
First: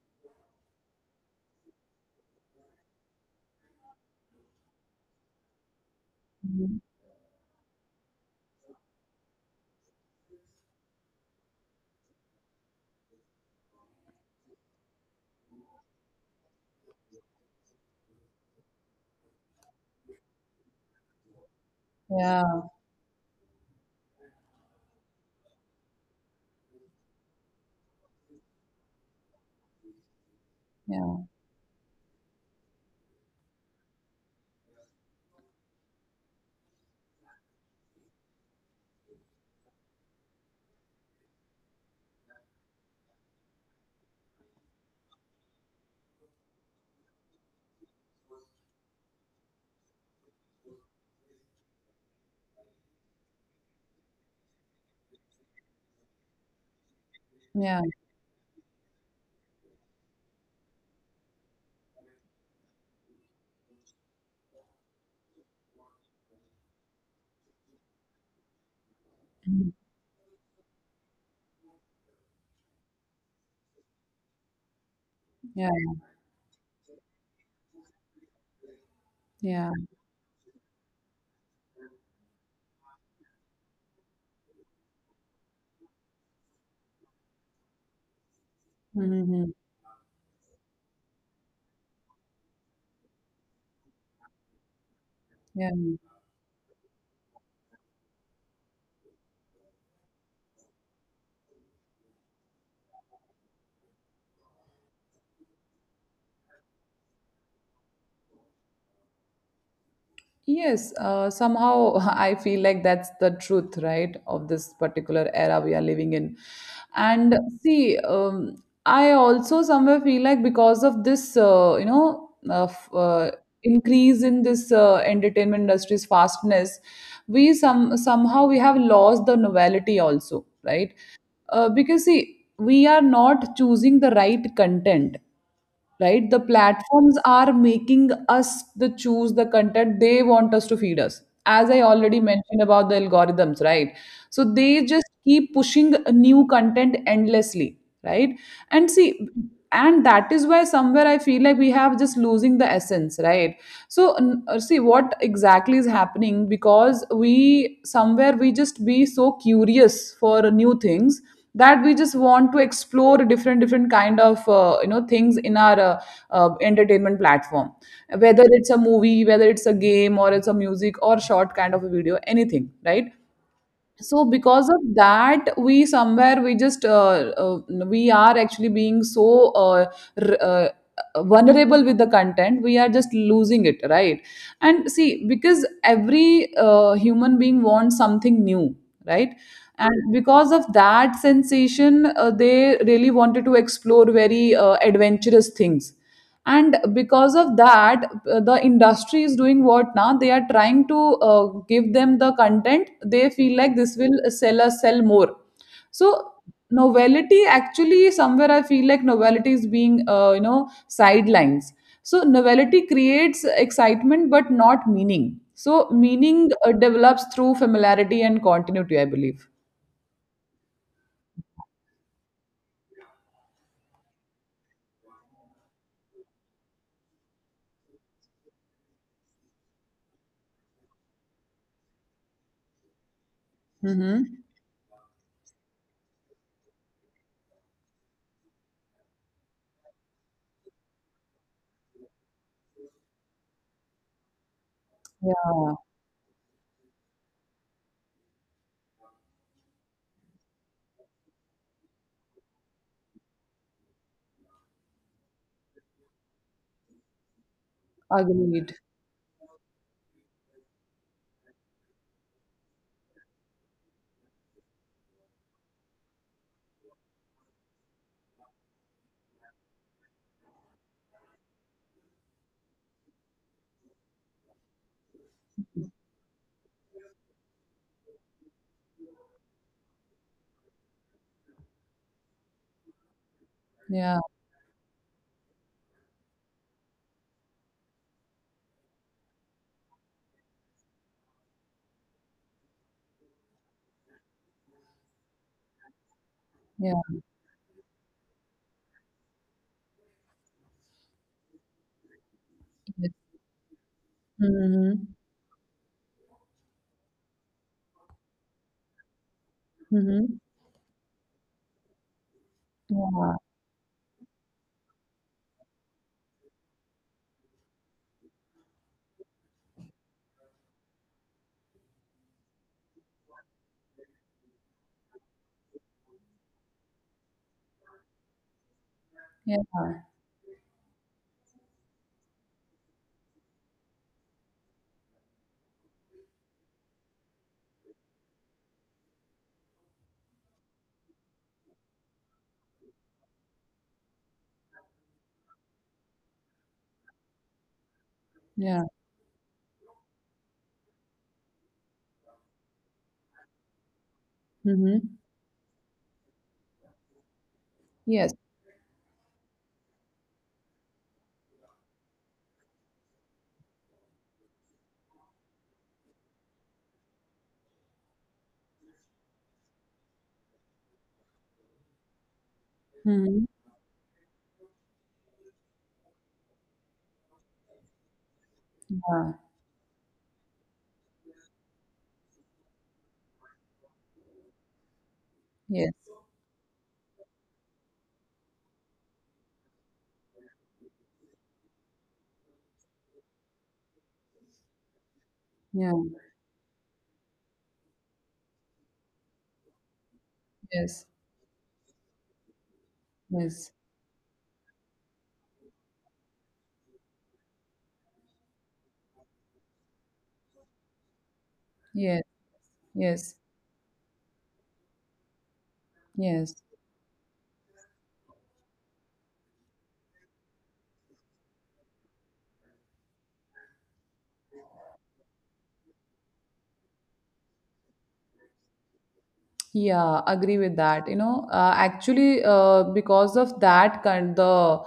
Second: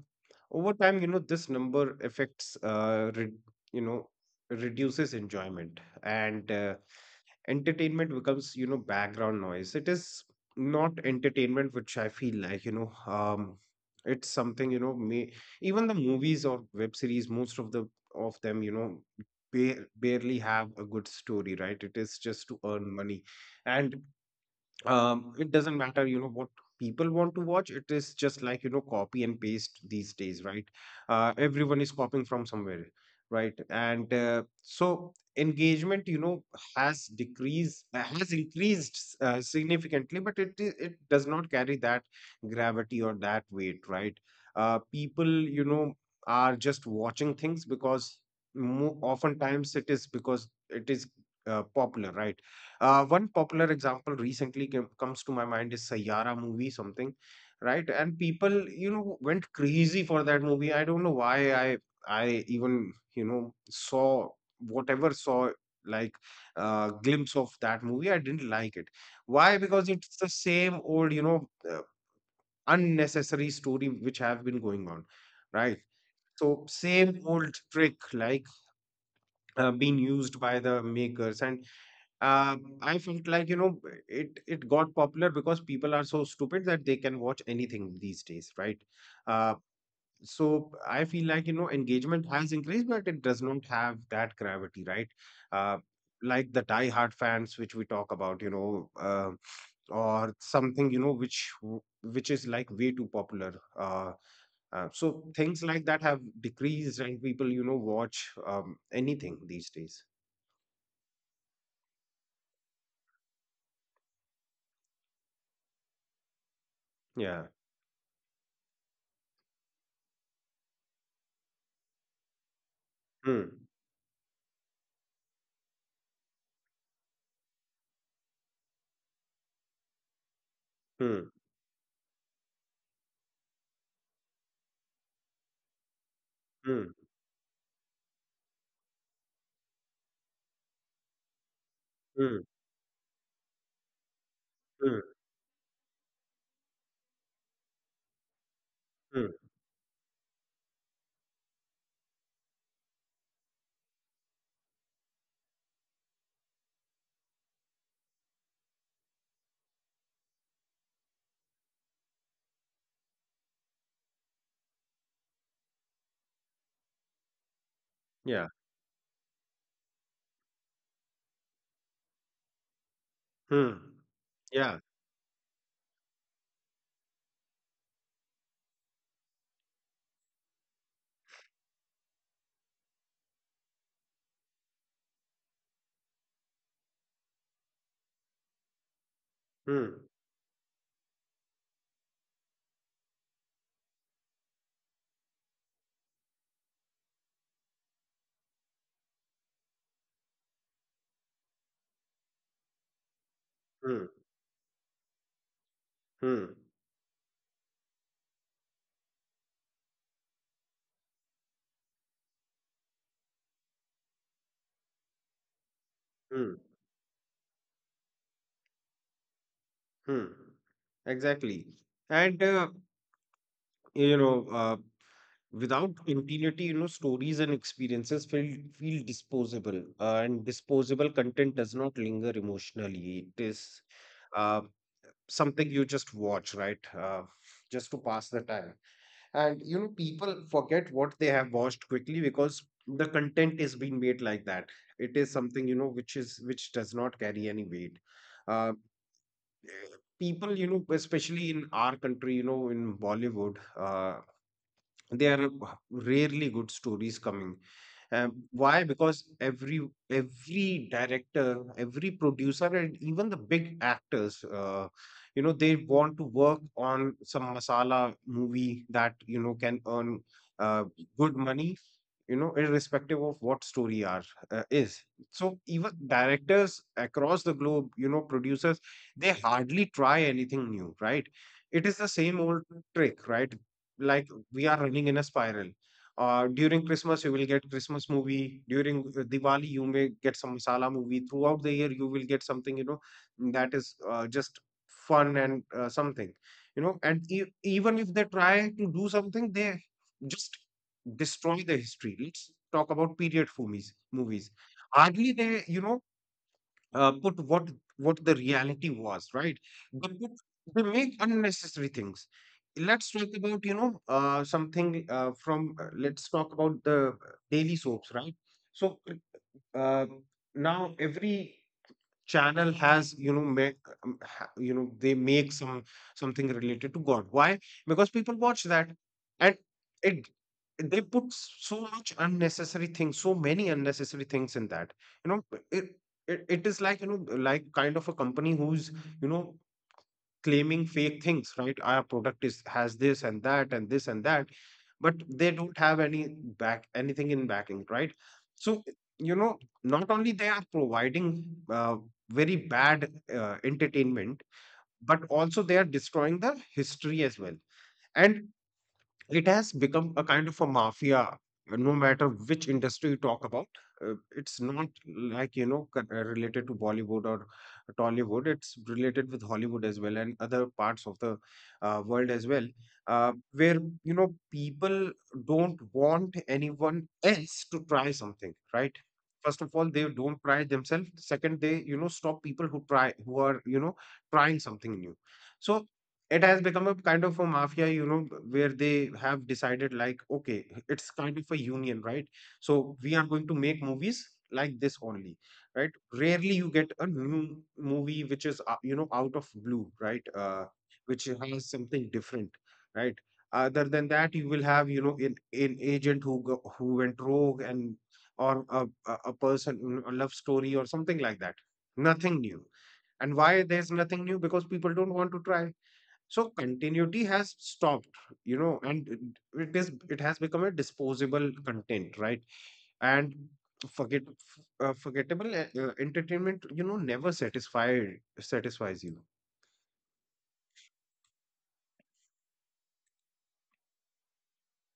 [SPEAKER 2] over time, you know, this number affects, you know, reduces enjoyment, and
[SPEAKER 1] Mhm.
[SPEAKER 2] entertainment becomes, you know, background noise. It is not entertainment, which I feel like, you know, it's something, you know, may even the movies or web series, most of the of them, you know, barely have a good story, right? It is
[SPEAKER 1] Yeah,
[SPEAKER 2] just to earn money, and it doesn't matter, what people want to watch. It is just like, copy and paste these days, right?
[SPEAKER 1] yeah,
[SPEAKER 2] Everyone is copying from somewhere, right? And so engagement, has decreased, has increased significantly, but it does not carry that gravity or that weight, right? People, you know are just watching things because oftentimes it is because it is popular, right? One popular example recently comes to my mind is Sayyara movie, something,
[SPEAKER 1] yeah.
[SPEAKER 2] right? And people, went crazy for that movie. I don't know why I even, saw whatever, saw, like, glimpse of that movie. I didn't like it. Why?
[SPEAKER 1] Mhm.
[SPEAKER 2] Because it's the same old, unnecessary story which have been going on,
[SPEAKER 1] Yeah,
[SPEAKER 2] right? So same old trick, like,
[SPEAKER 1] yeah.
[SPEAKER 2] being used by the makers. And I felt like, it got popular because people are so stupid that they can watch anything these days, right? Uh,
[SPEAKER 1] Mhm.
[SPEAKER 2] so I feel like, engagement has increased, but it does not have that gravity, right?
[SPEAKER 1] Yeah.
[SPEAKER 2] Uh, like the die-hard fans, which we talk about, or something, which is like way too popular. So things like that have decreased, and people, watch anything these days.
[SPEAKER 1] Yes, somehow I feel like that's the truth, right, of this particular era we are living in. And
[SPEAKER 2] Yeah.
[SPEAKER 1] see, I also somewhere feel like because of this,
[SPEAKER 2] Hmm.
[SPEAKER 1] increase in this entertainment industry's fastness, we somehow we have lost the novelty also, right?
[SPEAKER 2] Hmm.
[SPEAKER 1] Because see, we are not choosing the right content. Right, the
[SPEAKER 2] Hmm.
[SPEAKER 1] platforms are making us the choose the content they want us to feed us, as I already
[SPEAKER 2] Hmm.
[SPEAKER 1] mentioned about the algorithms, right? So they
[SPEAKER 2] Mm,
[SPEAKER 1] just keep pushing new content endlessly, right? And see,
[SPEAKER 2] mm,
[SPEAKER 1] and that is why somewhere I feel like we have just losing the essence, right? So see what exactly is happening, because we just be so curious for new things that we just want to explore different different kind of things in our entertainment platform,
[SPEAKER 2] yeah.
[SPEAKER 1] whether it's a movie, whether it's a game, or it's a music or short kind of a video, anything, right?
[SPEAKER 2] Mm,
[SPEAKER 1] So because
[SPEAKER 2] yeah.
[SPEAKER 1] of that we just we are actually being so r- uh, vulnerable with the content, we are just losing it, right? And see, because every human being wants something new, right?
[SPEAKER 2] Mm,
[SPEAKER 1] And because of that sensation, they really wanted to explore very adventurous things. And because of that, the industry is doing what, now they are trying to give them the content they feel like this
[SPEAKER 2] mm,
[SPEAKER 1] will sell more. So
[SPEAKER 2] mm,
[SPEAKER 1] novelty actually somewhere I feel like novelty is being sidelines. So novelty creates excitement but not meaning. So meaning
[SPEAKER 2] mm,
[SPEAKER 1] develops through familiarity and continuity, I believe.
[SPEAKER 2] mm. Exactly. And, you know, uh, without continuity, stories and experiences feel disposable, and disposable content does not linger emotionally. It is
[SPEAKER 1] Mm-hmm.
[SPEAKER 2] uh, something you just watch, right? Just to pass the time. And people forget what they have watched quickly, because the content is being made like that. It is something,
[SPEAKER 1] Yeah.
[SPEAKER 2] which does not carry any weight. uh, people, especially in our country, in Bollywood, there are rarely good stories coming. Why?
[SPEAKER 1] Agreed.
[SPEAKER 2] Because every director, every producer, and even the big actors, they want to work on some masala movie that, can earn uh, good money, irrespective of what story are is. So even directors across the globe, producers, they hardly try anything new, right? It is the same old trick, right?
[SPEAKER 1] Yeah.
[SPEAKER 2] Like we are running in a spiral. During Christmas you will get Christmas movie, during Diwali you may get some masala movie, throughout the year you will get something, that is just fun and something,
[SPEAKER 1] Yeah.
[SPEAKER 2] and even if they try to do something, they just destroy the history. Let's talk about
[SPEAKER 1] Yes.
[SPEAKER 2] period movies. Movies,
[SPEAKER 1] Mm-hmm.
[SPEAKER 2] hardly they, put what the reality was, right? They put,
[SPEAKER 1] Mm-hmm.
[SPEAKER 2] they make unnecessary things. Let's talk
[SPEAKER 1] Yeah.
[SPEAKER 2] about, something, from let's talk about the daily soaps, right? So, uh, now every channel has, make, they make some something related to God. Why? Because people watch that. And
[SPEAKER 1] Yeah,
[SPEAKER 2] it they put so much unnecessary things, so many unnecessary things in that, you know it it is like, like kind of a company who's, you know claiming fake things, right? Our product is has this and that and this and that, but they don't have anything in backing, right? So,
[SPEAKER 1] yeah.
[SPEAKER 2] you know, not only they are providing uh, very bad entertainment,
[SPEAKER 1] Mm-hmm.
[SPEAKER 2] but also they are destroying the history as well.
[SPEAKER 1] Yes.
[SPEAKER 2] And it has become a kind of a mafia, no matter which industry you talk about. It's not like, related to Bollywood or Tollywood. It's related with Hollywood as well, and other parts of the world as well, uh,
[SPEAKER 1] Mm-hmm.
[SPEAKER 2] where people don't want anyone else to try something, right?
[SPEAKER 1] Yeah.
[SPEAKER 2] First of all they don't try themselves, second they, stop people who try, who are, trying something new. So
[SPEAKER 1] Yes.
[SPEAKER 2] it has become a kind of a mafia, where they have decided, like, okay, it's kind of a union, right? So we are going to make movies like this only, right?
[SPEAKER 1] Yeah.
[SPEAKER 2] Rarely you get a new movie which is, out of blue, right?
[SPEAKER 1] Yes.
[SPEAKER 2] Which has something different, right?
[SPEAKER 1] Yes.
[SPEAKER 2] Other than that you will have, an agent who went rogue, and or a person, a love story or something like that.
[SPEAKER 1] Yes.
[SPEAKER 2] Nothing new. And
[SPEAKER 1] Yes.
[SPEAKER 2] why there's nothing new? Because people don't want to try. So
[SPEAKER 1] Yes.
[SPEAKER 2] continuity has stopped, and it has become a disposable content, right? And forget forgettable entertainment, never satisfied satisfies you.
[SPEAKER 1] Yeah, agree with that. You know, actually, because of that kind the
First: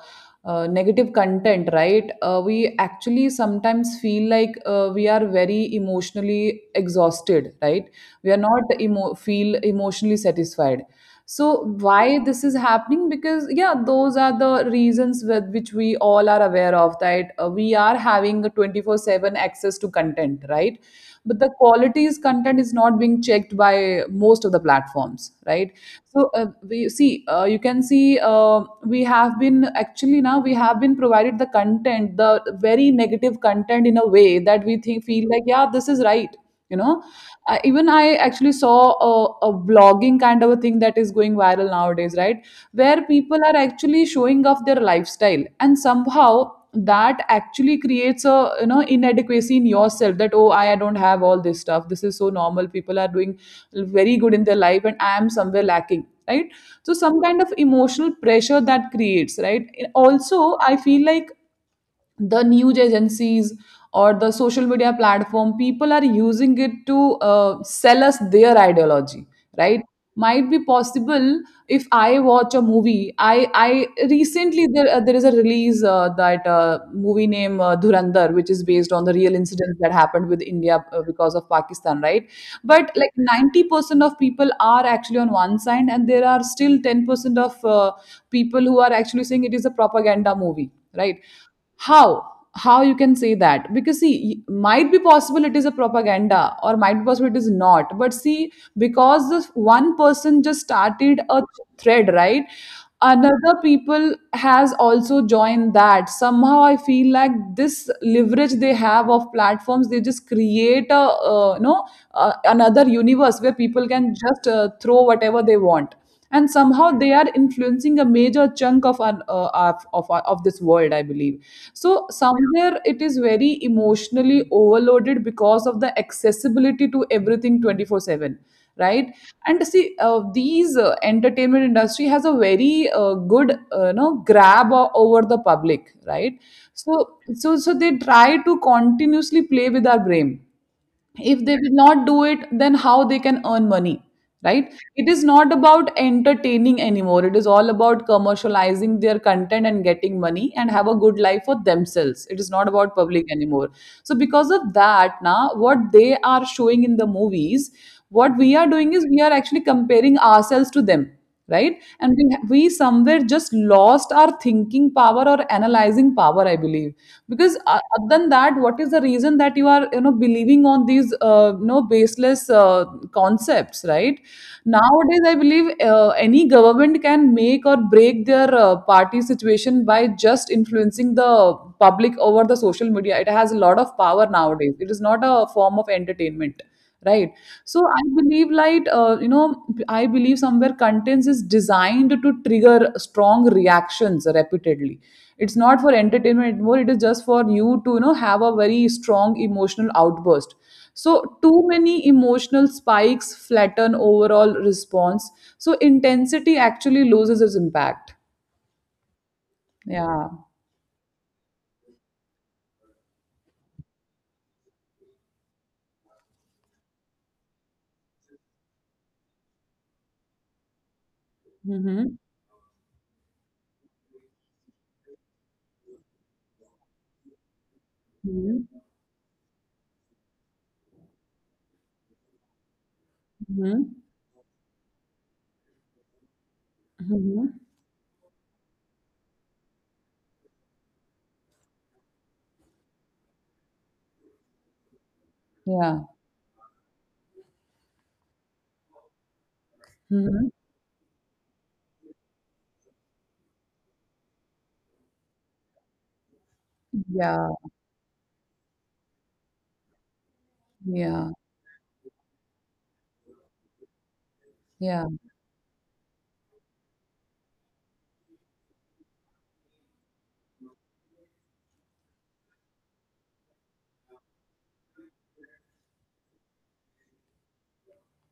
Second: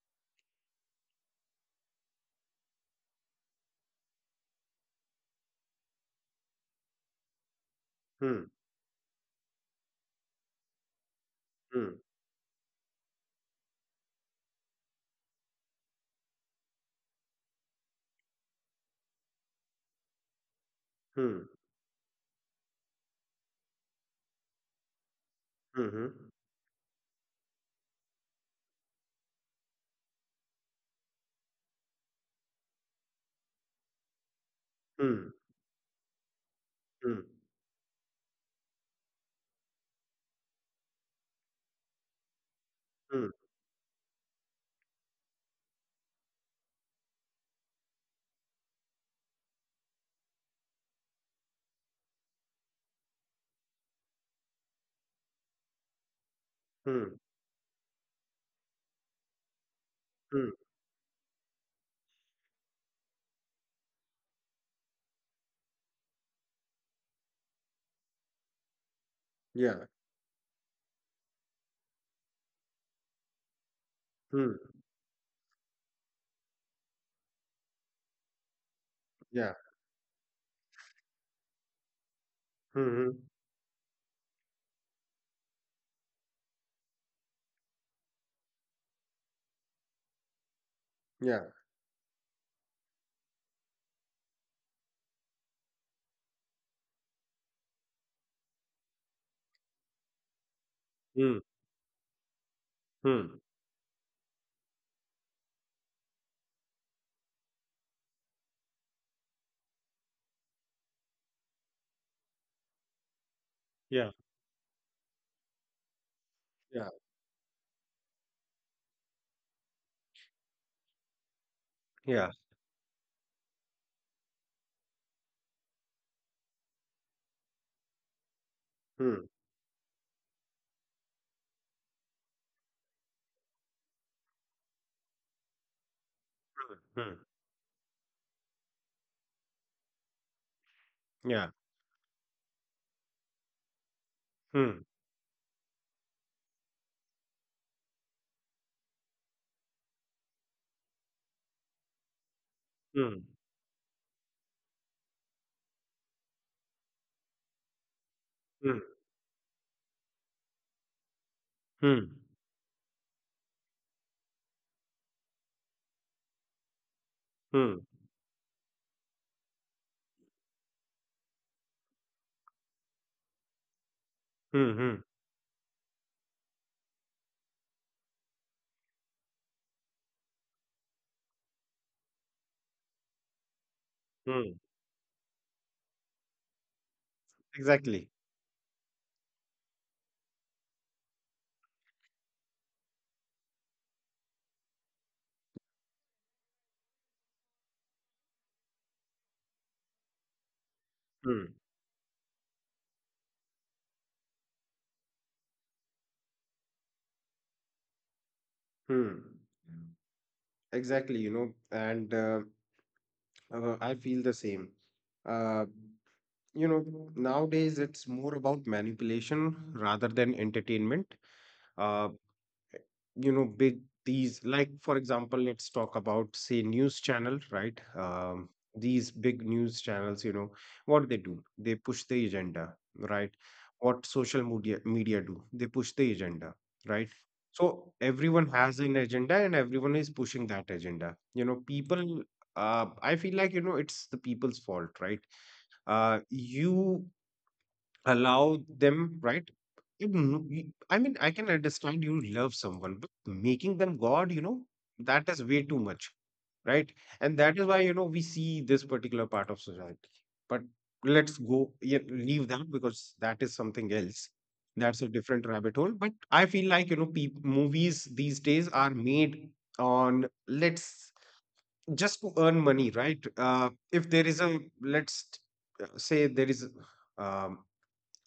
[SPEAKER 1] negative content, right? We actually sometimes feel like we are very emotionally exhausted, right? We are
[SPEAKER 2] Hmm.
[SPEAKER 1] not feel emotionally satisfied. So
[SPEAKER 2] Hmm.
[SPEAKER 1] why this is happening? Because yeah, those are the reasons with which we all are aware of that we are having a 24/7 access to content, right? But the
[SPEAKER 2] Hmm.
[SPEAKER 1] quality's content is not being checked by most of the platforms, right?
[SPEAKER 2] Hmm.
[SPEAKER 1] So we see, you can see, we have been actually now we have been provided the content, the very negative content, in a way that we think feel
[SPEAKER 2] Hmm.
[SPEAKER 1] like yeah, this is right, you know.
[SPEAKER 2] Hmm.
[SPEAKER 1] Even I actually saw a, a vlogging kind of a thing that is going viral nowadays, right? Where
[SPEAKER 2] Hmm. Hmm.
[SPEAKER 1] people are actually showing off their lifestyle, and somehow that actually creates a you know inadequacy in yourself that oh, I don't have all this stuff, this is so normal, people are doing very good in their life and I am somewhere lacking, right? So
[SPEAKER 2] Hmm.
[SPEAKER 1] some kind of emotional pressure that creates, right?
[SPEAKER 2] Hmm,
[SPEAKER 1] Also I feel like the news agencies or the social media platform people are using it to sell us their ideology, right?
[SPEAKER 2] yeah.
[SPEAKER 1] Might be possible. If I watch a movie, I recently,
[SPEAKER 2] Hmm.
[SPEAKER 1] there is a release, that movie name Dhurandhar, which is based on the real
[SPEAKER 2] Yeah.
[SPEAKER 1] incidents that happened with India because of Pakistan, right?
[SPEAKER 2] Hmm.
[SPEAKER 1] But
[SPEAKER 2] Hmm,
[SPEAKER 1] like 90% of people are actually on one side, and there are still 10% of people who are actually saying it is a propaganda movie, right?
[SPEAKER 2] yeah.
[SPEAKER 1] how how you can say that? Because see, might be possible it is a propaganda or might be possible it is not, but see, because this one person just started
[SPEAKER 2] Hmm.
[SPEAKER 1] a thread, right?
[SPEAKER 2] Hmm.
[SPEAKER 1] Another people has also joined that, somehow I feel like this leverage they have of platforms, they just create a another universe where people
[SPEAKER 2] Yeah.
[SPEAKER 1] can just throw whatever they want, and
[SPEAKER 2] Yeah.
[SPEAKER 1] somehow they are influencing a major chunk of our, of of this world, I believe. So
[SPEAKER 2] Yeah.
[SPEAKER 1] somewhere it is very emotionally overloaded because of the accessibility to everything 24/7, right?
[SPEAKER 2] Hmm.
[SPEAKER 1] And see, these entertainment industry has a very good grab over the public, right?
[SPEAKER 2] Hmm. Hmm.
[SPEAKER 1] So so they try to continuously play with our brain. If
[SPEAKER 2] Yeah.
[SPEAKER 1] they will not do it, then how they can earn money, right?
[SPEAKER 2] Hmm.
[SPEAKER 1] It is not about entertaining anymore, it is all about commercializing their content and getting money and have a good life for themselves. It is not about
[SPEAKER 2] Hmm.
[SPEAKER 1] public anymore. So because of that, now what they are showing in the movies, what we are doing
[SPEAKER 2] Hmm.
[SPEAKER 1] is we are actually comparing ourselves to them, right?
[SPEAKER 2] Hmm.
[SPEAKER 1] And we somewhere just lost our thinking power or analyzing power, I believe. Because
[SPEAKER 2] Hmm.
[SPEAKER 1] other than that, what is the reason that you are you know believing on these baseless concepts, right?
[SPEAKER 2] Hmm. Hmm.
[SPEAKER 1] Nowadays, I believe any government can make or break their party situation by just influencing the public over the social media. It has a lot of power
[SPEAKER 2] Hmm.
[SPEAKER 1] nowadays. It is not a form of entertainment, right? So I
[SPEAKER 2] Exactly.
[SPEAKER 1] believe, like I believe somewhere contents is designed to trigger strong reactions repeatedly. It's not for entertainment anymore. It is just for you to you know have a very strong emotional outburst. So,
[SPEAKER 2] Hmm.
[SPEAKER 1] too many emotional spikes flatten overall response. So, intensity actually loses its impact.
[SPEAKER 2] Hmm.
[SPEAKER 1] Yeah.
[SPEAKER 2] Exactly, and I feel the same. Uh, you know, nowadays it's more about manipulation rather than entertainment. Uh,
[SPEAKER 1] Mm-hmm.
[SPEAKER 2] big these like, for example, let's talk about, say, news channel, right?
[SPEAKER 1] Mm-hmm.
[SPEAKER 2] These big news channels, what they do, they push the agenda, right?
[SPEAKER 1] Mm-hmm.
[SPEAKER 2] What social media do, they push the agenda, right?
[SPEAKER 1] Mm-hmm.
[SPEAKER 2] So everyone has an agenda and everyone is pushing that agenda, people, I feel like, it's the people's fault, right?
[SPEAKER 1] Yeah.
[SPEAKER 2] You allow them, right?
[SPEAKER 1] Mm-hmm.
[SPEAKER 2] I mean, I can understand you love someone, but making them God, that is way too much, right? And
[SPEAKER 1] Yeah.
[SPEAKER 2] that is why, we see this particular part of society. But
[SPEAKER 1] Yeah.
[SPEAKER 2] let's go, yeah, leave that, because that is something else.
[SPEAKER 1] Yeah.
[SPEAKER 2] That's a different rabbit hole. But I feel like, peop movies these days are made on, let's just to earn money, right? If there is a, let's say there is, um,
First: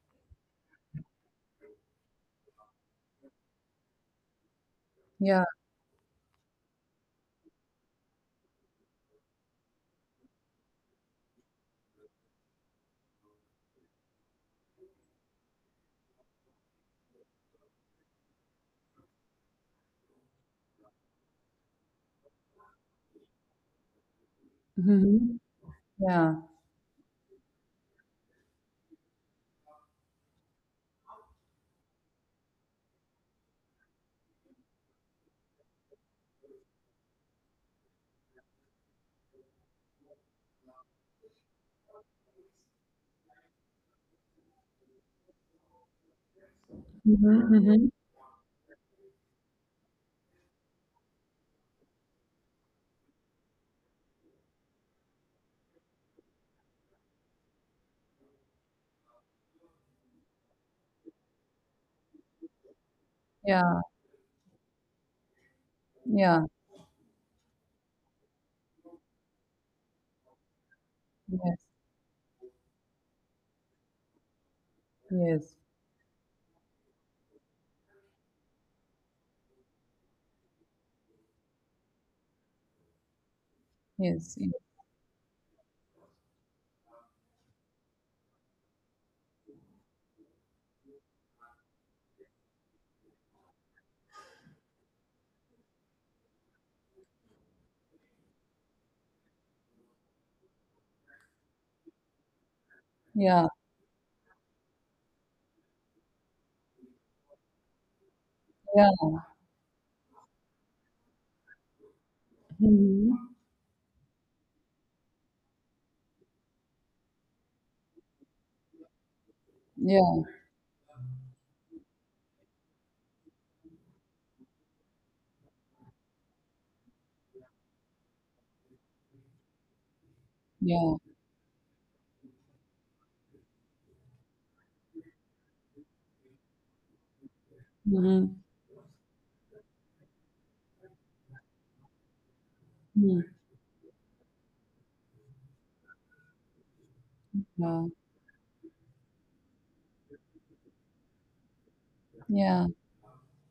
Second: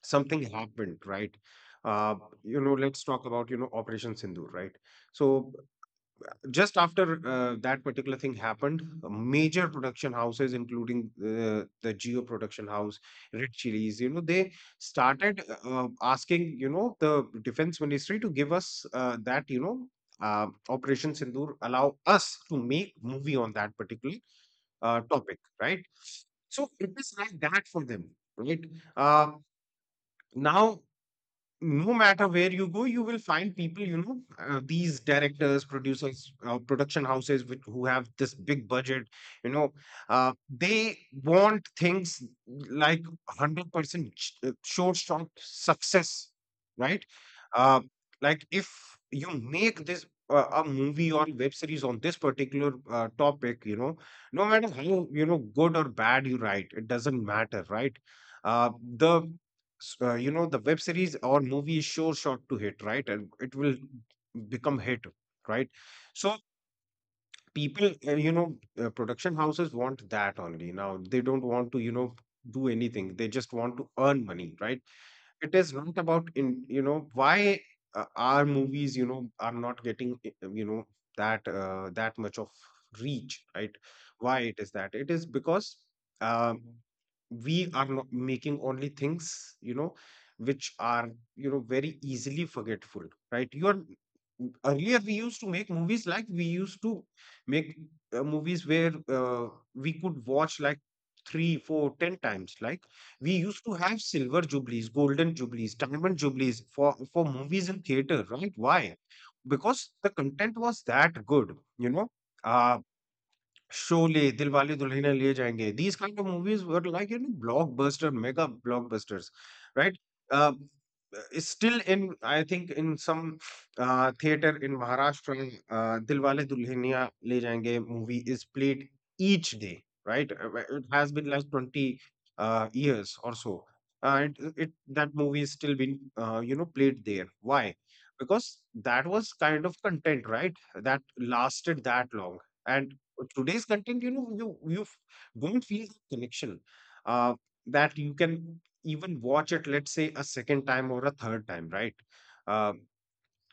[SPEAKER 2] something happened, right? uh, let's talk about, Operation Sindoor, right?
[SPEAKER 1] Yeah.
[SPEAKER 2] So just after that particular thing happened, major production houses, including the Geo production house, Red Chilies, they started asking, the defense ministry to give us, that you know Operation Sindoor, allow us to make movie on that particular
[SPEAKER 1] Mm-hmm.
[SPEAKER 2] topic, right?
[SPEAKER 1] Yeah.
[SPEAKER 2] So it is like that for them, right? Uh, now no matter where you go, you will find people, these directors, producers, production houses who have this big budget, you know, they want things like 100% sure shot success, right?
[SPEAKER 1] Mm-hmm.
[SPEAKER 2] Uh,
[SPEAKER 1] Mm-hmm.
[SPEAKER 2] like if you make this a movie or web series on this particular topic, no matter how, good or bad you write, it doesn't matter, right? Uh, the s- you know the web series or movie is sure shot to hit, right? And it will
[SPEAKER 1] Yeah.
[SPEAKER 2] become hit, right? So
[SPEAKER 1] Yeah.
[SPEAKER 2] people, production houses want that only. Now they don't
[SPEAKER 1] Yes.
[SPEAKER 2] want to, do anything, they just want to earn money, right? It
[SPEAKER 1] Yes.
[SPEAKER 2] is not about, in you know why our movies, are not getting, that that much of reach, right?
[SPEAKER 1] Yes.
[SPEAKER 2] Why
[SPEAKER 1] Yes.
[SPEAKER 2] it is that? It is because, um, we are not making only things, you know which are, very easily forgetful, right? You are earlier we used to make movies, like, we used to make movies where, we could watch like three four ten times, like we
[SPEAKER 1] Yeah.
[SPEAKER 2] used to have silver jubilees, golden jubilees, diamond jubilees for, movies and theater, right? Why?
[SPEAKER 1] Yeah.
[SPEAKER 2] Because the content was that good, you know. Uh,
[SPEAKER 1] Mm-hmm.
[SPEAKER 2] Sholay, Dilwale Dulhania Le Jayenge. These kind of movies were like, you know, blockbuster, mega blockbusters, right?
[SPEAKER 1] Yeah.
[SPEAKER 2] Um, is still in, I think, in some theater in Maharashtra, Dilwale Dulhania Le Jayenge movie is played each day, right? Well, it
[SPEAKER 1] Yeah.
[SPEAKER 2] has been like 20 years or so. It, it that movie is still being, played there. Why?
[SPEAKER 1] Mm-hmm.
[SPEAKER 2] Because that was kind of content, right? That lasted that long, and
[SPEAKER 1] Mm-hmm.
[SPEAKER 2] today's content, don't feel the connection, uh,
[SPEAKER 1] Yeah.
[SPEAKER 2] that you can even watch it, let's say, a second time or a third time, right?
[SPEAKER 1] Yeah.
[SPEAKER 2] Uh,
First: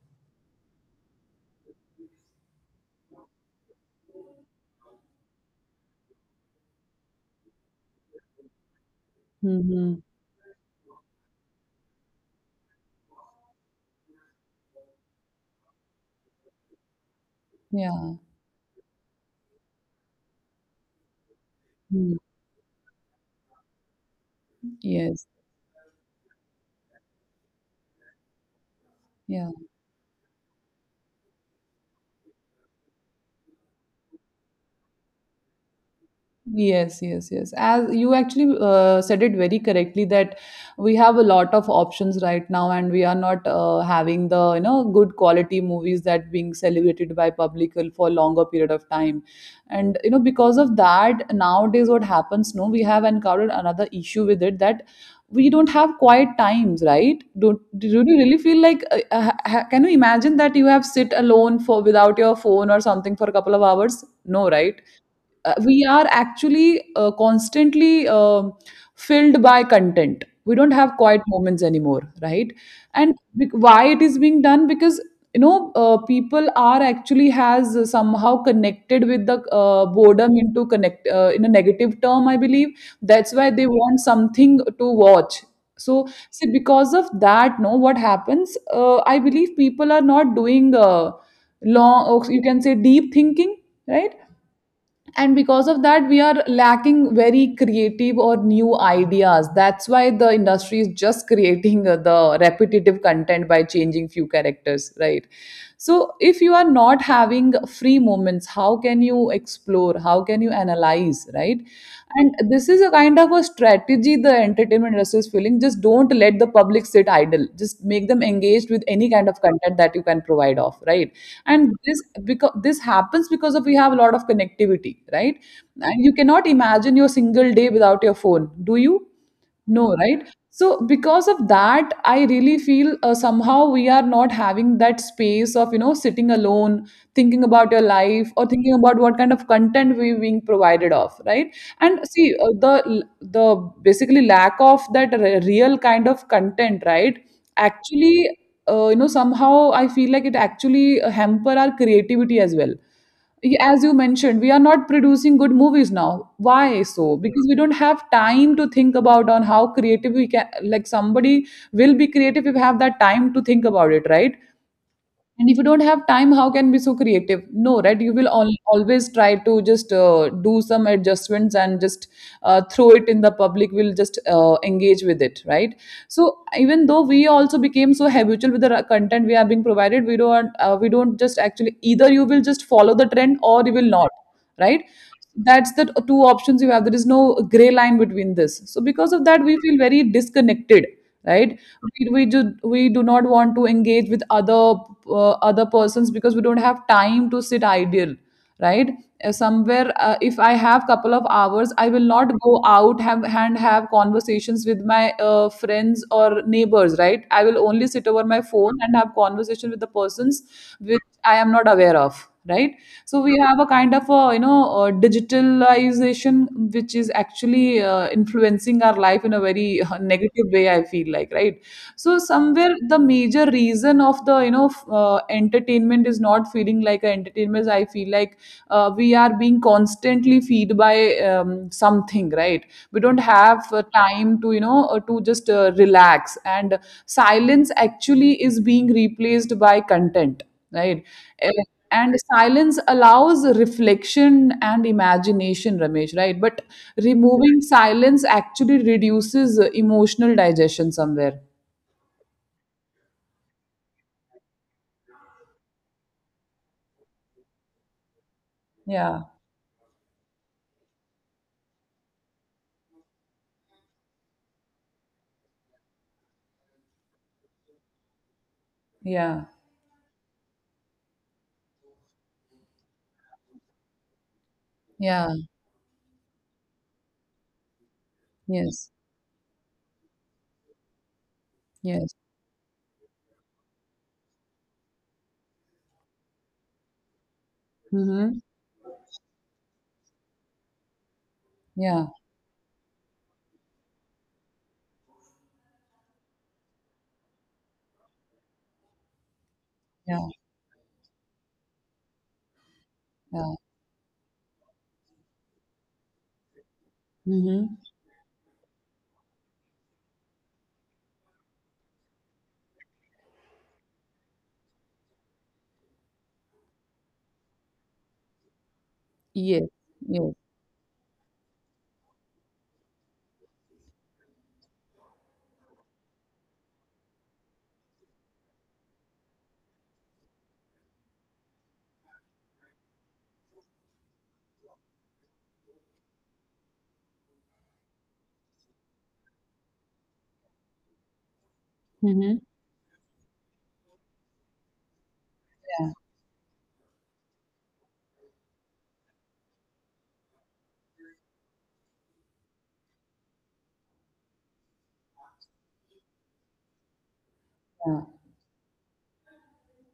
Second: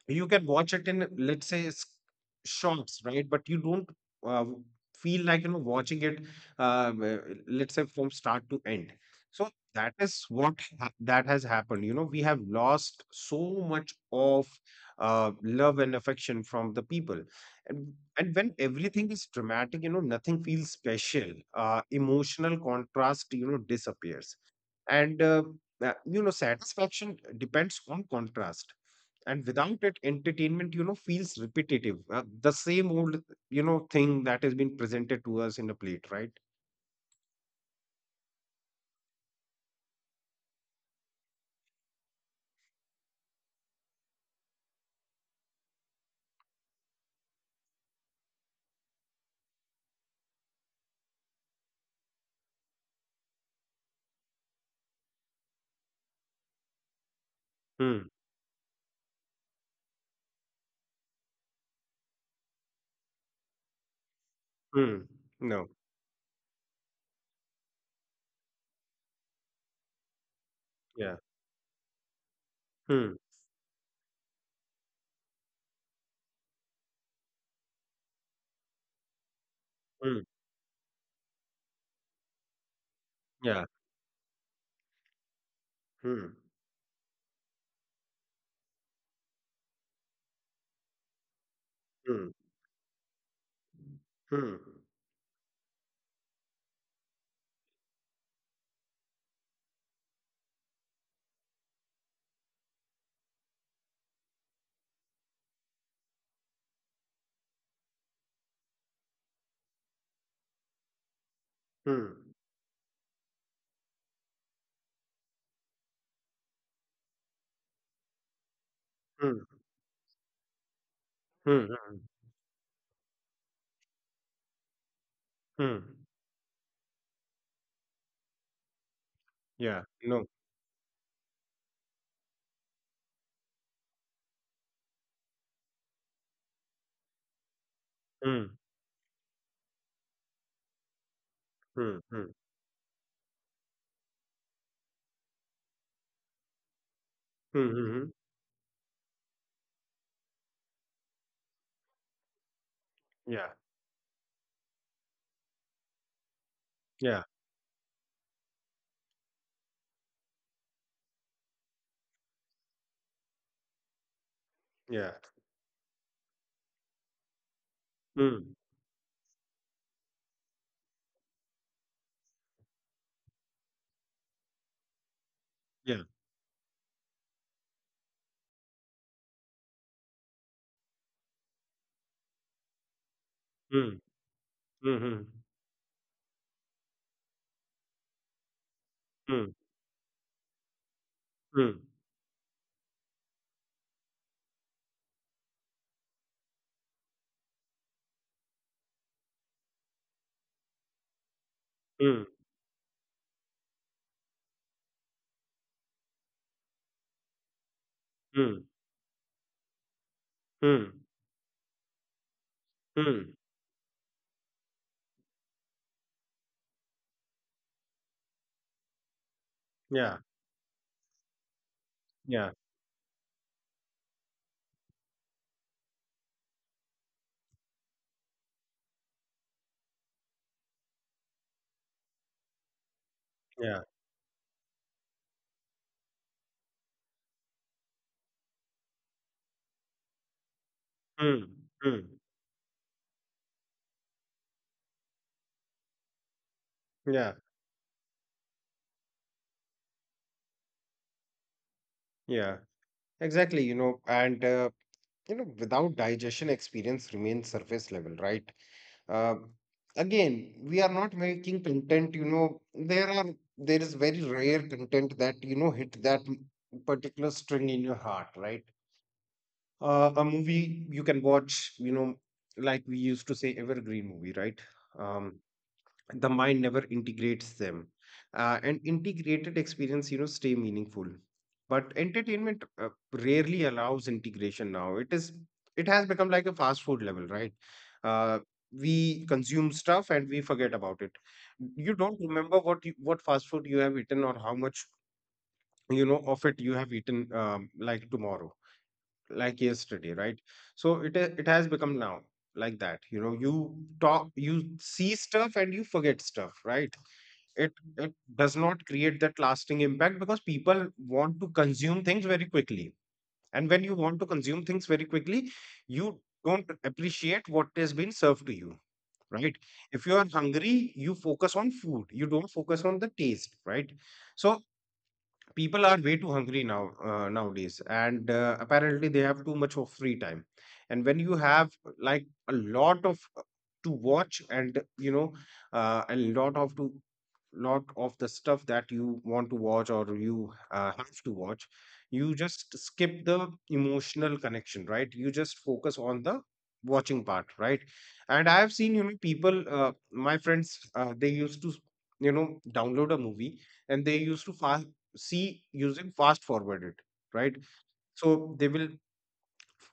[SPEAKER 2] you can watch it in, let's say, shots, right? But you don't uh, w- feel like watching it, uh, uh, let's say, from start to end. So that
[SPEAKER 1] Mm-hmm.
[SPEAKER 2] is that has happened. We have lost so much of love and affection from the people. and,
[SPEAKER 1] Yeah.
[SPEAKER 2] and when everything is dramatic, nothing feels special. uh,
[SPEAKER 1] Mm-hmm.
[SPEAKER 2] emotional contrast disappears. and
[SPEAKER 1] Yes,
[SPEAKER 2] uh, uh, you know satisfaction depends on contrast. And
[SPEAKER 1] yeah,
[SPEAKER 2] without it, entertainment feels repetitive, the same old thing that has been presented to us in a plate, right?
[SPEAKER 1] yes, yes, yes. As you actually said it very correctly that we have a lot of options right now, and we are not having the you know good quality movies that being celebrated by public for longer period of time, and you know because of that nowadays what happens? No, we have encountered another issue with it that we don't have quiet times, right? Don't do you
[SPEAKER 2] Hmm.
[SPEAKER 1] really feel like can you imagine that you have sit alone for without your phone or something for a couple of hours? No, right?
[SPEAKER 2] Hmm. No.
[SPEAKER 1] We are actually constantly filled by content. We don't have
[SPEAKER 2] Yeah.
[SPEAKER 1] quiet moments anymore, right?
[SPEAKER 2] Hmm.
[SPEAKER 1] Why it is being done? Because people are actually has somehow connected with the
[SPEAKER 2] Hmm.
[SPEAKER 1] boredom into connect in a negative term, I believe. That's why
[SPEAKER 2] Yeah.
[SPEAKER 1] they want something to watch. So
[SPEAKER 2] Hmm.
[SPEAKER 1] see, because of that, no, what happens? I believe people are not doing long,
[SPEAKER 2] Hmm.
[SPEAKER 1] you can say, deep thinking, right?
[SPEAKER 2] Hmm.
[SPEAKER 1] And because of that, we are lacking very creative or new ideas. That's why the industry is just creating the repetitive content by changing few characters, right? So if you are not having free moments, how can you explore? How can you analyze, right?
[SPEAKER 2] Hmm.
[SPEAKER 1] And this is a kind of a strategy the entertainment industry is feeling. Just don't let the public sit idle, just make them engaged with any kind of
[SPEAKER 2] Hmm.
[SPEAKER 1] content that you can provide of, right?
[SPEAKER 2] Hmm.
[SPEAKER 1] And
[SPEAKER 2] Hmm.
[SPEAKER 1] this, because this happens because of we have a lot of connectivity, right?
[SPEAKER 2] Hmm.
[SPEAKER 1] And you cannot imagine your single day without your phone, do you?
[SPEAKER 2] Yeah.
[SPEAKER 1] No, right?
[SPEAKER 2] No.
[SPEAKER 1] So because of that, I really feel somehow we are not having that space of, you know, sitting alone, thinking about your life or
[SPEAKER 2] Hmm.
[SPEAKER 1] thinking about what kind of content we being provided of, right? And
[SPEAKER 2] Hmm.
[SPEAKER 1] see,
[SPEAKER 2] Hmm.
[SPEAKER 1] the basically lack of that real kind of content, right?
[SPEAKER 2] Hmm. Hmm. Hmm.
[SPEAKER 1] Actually, you know, somehow I feel like it actually hamper our creativity as well.
[SPEAKER 2] Yeah,
[SPEAKER 1] As you mentioned, we are not producing good movies now. Why so?
[SPEAKER 2] yeah,
[SPEAKER 1] Because we don't have time to think about on how creative we can, like, somebody will be creative if we have that time to think about it, right?
[SPEAKER 2] yeah.
[SPEAKER 1] And if you don't have time, how can be so creative? No, right? You will
[SPEAKER 2] Hmm.
[SPEAKER 1] always try to just do some adjustments and just throw it in the public. Will just engage with it, right?
[SPEAKER 2] Yeah.
[SPEAKER 1] So even though we also became so habitual with the content we are being provided, we don't just actually, either you will just follow the trend or you will
[SPEAKER 2] Hmm.
[SPEAKER 1] not, right?
[SPEAKER 2] Hmm. Hmm.
[SPEAKER 1] That's the two options you have. There is no gray line between this. So because of that, we
[SPEAKER 2] Hmm.
[SPEAKER 1] feel very disconnected, right?
[SPEAKER 2] Hmm.
[SPEAKER 1] We do we do not want to engage with other other persons because we don't have time to sit idle, right? Somewhere, if I have couple of hours, I will
[SPEAKER 2] Hmm.
[SPEAKER 1] not go out have, and have conversations with my friends or neighbors, right? I will only sit over my
[SPEAKER 2] Hmm.
[SPEAKER 1] phone and have conversation with the persons which
[SPEAKER 2] Hmm.
[SPEAKER 1] I am not aware of, right? So we
[SPEAKER 2] Hmm.
[SPEAKER 1] have a kind of a, you know, a digitalization which is actually influencing our life in a very
[SPEAKER 2] Yeah,
[SPEAKER 1] negative way, I feel like, right? So
[SPEAKER 2] yeah,
[SPEAKER 1] somewhere the major reason of the, you know, entertainment is not feeling like an entertainment, I feel like. Uh, we are being constantly feed by something, right? We don't have
[SPEAKER 2] yeah.
[SPEAKER 1] time to, to just relax and silence actually is being replaced by content, right?
[SPEAKER 2] Hmm.
[SPEAKER 1] Eh,
[SPEAKER 2] Hmm.
[SPEAKER 1] And silence allows reflection and imagination, Ramesh, right? But
[SPEAKER 2] Yeah.
[SPEAKER 1] removing silence actually reduces emotional digestion somewhere.
[SPEAKER 2] Yeah. Exactly. And without digestion, experience remains surface level, right?
[SPEAKER 1] Yeah,
[SPEAKER 2] Uh, Again, we are not making content. There are there is very rare content that hit that particular string in your heart, right?
[SPEAKER 1] yeah,
[SPEAKER 2] A movie you can watch, like we used to say, evergreen movie, right?
[SPEAKER 1] yeah,
[SPEAKER 2] Um, the mind never integrates them and
[SPEAKER 1] yes,
[SPEAKER 2] integrated experience stay meaningful, but
[SPEAKER 1] yes.
[SPEAKER 2] entertainment rarely allows integration. Now it has become like a fast food level, right?
[SPEAKER 1] Mm-hmm.
[SPEAKER 2] Uh, we consume stuff and we forget about it. You
[SPEAKER 1] Yeah,
[SPEAKER 2] don't remember what fast food you have eaten or how much of it you have eaten, like tomorrow, like yesterday,
[SPEAKER 1] yeah,
[SPEAKER 2] right? So it has become now like that.
[SPEAKER 1] yeah.
[SPEAKER 2] You talk, you see stuff, and you forget stuff, right? it
[SPEAKER 1] Mm-hmm.
[SPEAKER 2] it does not create that lasting impact because people want to consume things very quickly. And when you want to consume things very quickly, you don't appreciate what has been served to you, right?
[SPEAKER 1] Yes,
[SPEAKER 2] If you are
[SPEAKER 1] yes.
[SPEAKER 2] hungry you focus on food, you don't focus on the taste, right? So people are way too hungry now nowadays, and apparently they have too much of free time. And when you have, like, a lot of to watch, and a lot of, to lot of the stuff that you want to watch or you have to watch,
[SPEAKER 1] Mm-hmm.
[SPEAKER 2] you just skip the emotional connection, right? You just
[SPEAKER 1] Yeah,
[SPEAKER 2] focus on the watching part, right? And I have seen, people, my friends, they used to, you know download a movie, and they used to fast see using fast forwarded, right?
[SPEAKER 1] yeah,
[SPEAKER 2] So they will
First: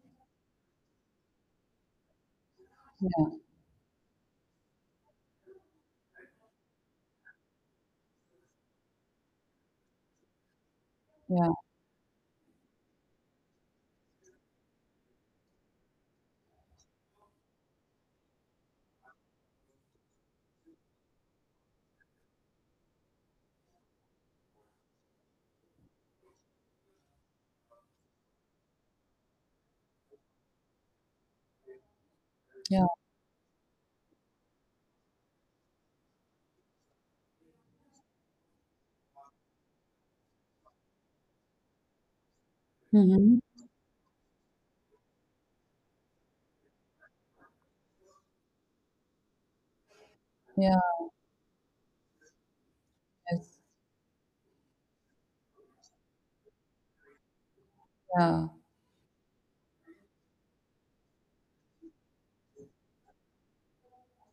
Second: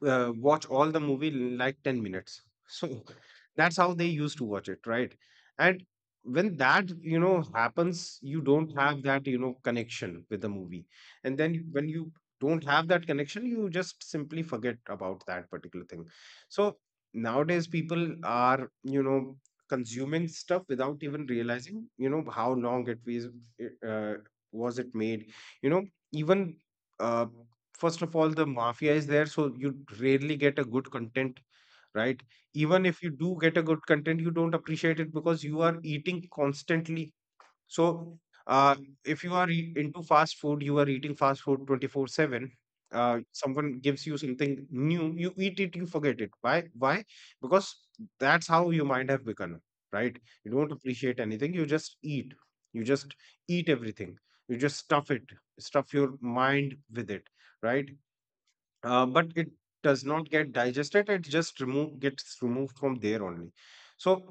[SPEAKER 2] watch all the movie in like 10 minutes, so
[SPEAKER 1] yeah,
[SPEAKER 2] that's how they used to watch it, right? And when that happens, you don't have that connection with the movie. And
[SPEAKER 1] yeah,
[SPEAKER 2] then when you don't have that connection, you just simply forget about that particular thing. So nowadays people are, consuming stuff without even realizing how long it was, uh, was it made, you know even, uh, first of all, the mafia is there, so you rarely get a good content, right? Even
[SPEAKER 1] yeah.
[SPEAKER 2] if you do get a good content, you don't appreciate it because you are eating constantly. So uh, if you are into fast food, you are eating fast food 24/7. uh,
[SPEAKER 1] Mm-hmm.
[SPEAKER 2] someone gives you something new, you eat it, you forget it. Why? Because that's how your mind have become, right? You don't
[SPEAKER 1] Yeah,
[SPEAKER 2] appreciate anything, You just
[SPEAKER 1] yes,
[SPEAKER 2] eat everything, you just stuff it, stuff your mind with it, right?
[SPEAKER 1] yeah.
[SPEAKER 2] But it does not get digested, it just remove gets removed from there only. So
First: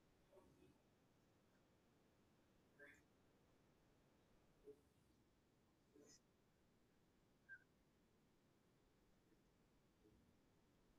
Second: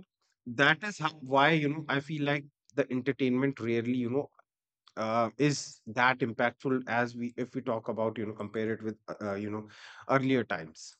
[SPEAKER 2] that is how, why I feel like the entertainment rarely is that impactful, as we if we talk about, compare it with, earlier times.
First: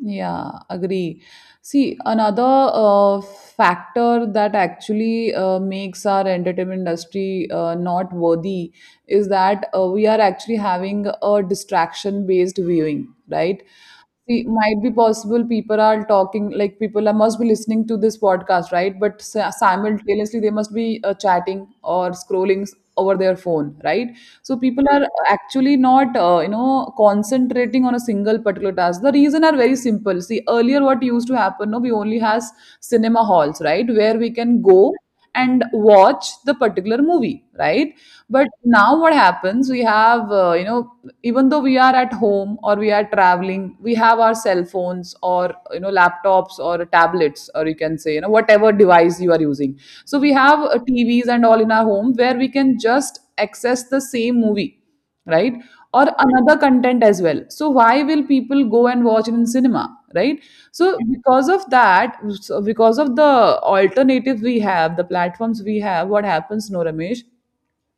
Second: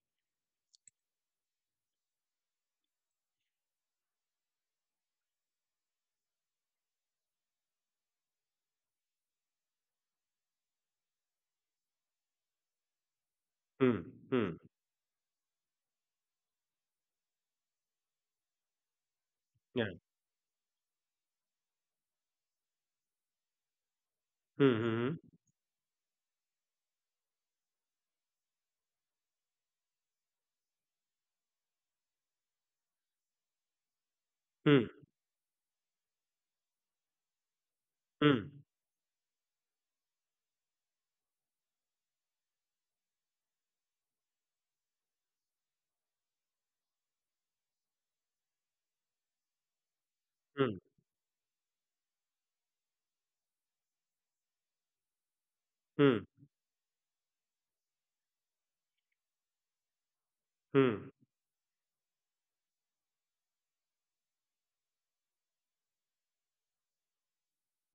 [SPEAKER 1] Yeah, agree. See, another factor that actually makes our entertainment industry not worthy is that we are actually having a distraction based viewing, right?
[SPEAKER 2] Hmm.
[SPEAKER 1] See,
[SPEAKER 2] Hmm.
[SPEAKER 1] might be possible people are talking, like must be listening to this podcast, right? But
[SPEAKER 2] Yeah.
[SPEAKER 1] simultaneously, they must be chatting or scrolling over their phone, right? So people are
[SPEAKER 2] Hmm.
[SPEAKER 1] actually not, you know, concentrating on a single particular task. The reason are very simple. See, earlier what used to happen, no, we only has cinema halls, right, where we can
[SPEAKER 2] Hmm.
[SPEAKER 1] go and watch the particular movie, right? But
[SPEAKER 2] Hmm.
[SPEAKER 1] now what happens? We have, you know, even though we are at home or we are traveling, we have our cell phones or, you know, laptops or tablets or you can say, you know, whatever device you are using. So we have
[SPEAKER 2] Hmm.
[SPEAKER 1] TVs and all in our home where we can just access the same movie, right, or
[SPEAKER 2] Hmm.
[SPEAKER 1] another content as well. So why will people go and watch it in cinema, right? So
[SPEAKER 2] Hmm.
[SPEAKER 1] because of that, because of the alternatives we have, the platforms we have, what happens, no, Ramesh?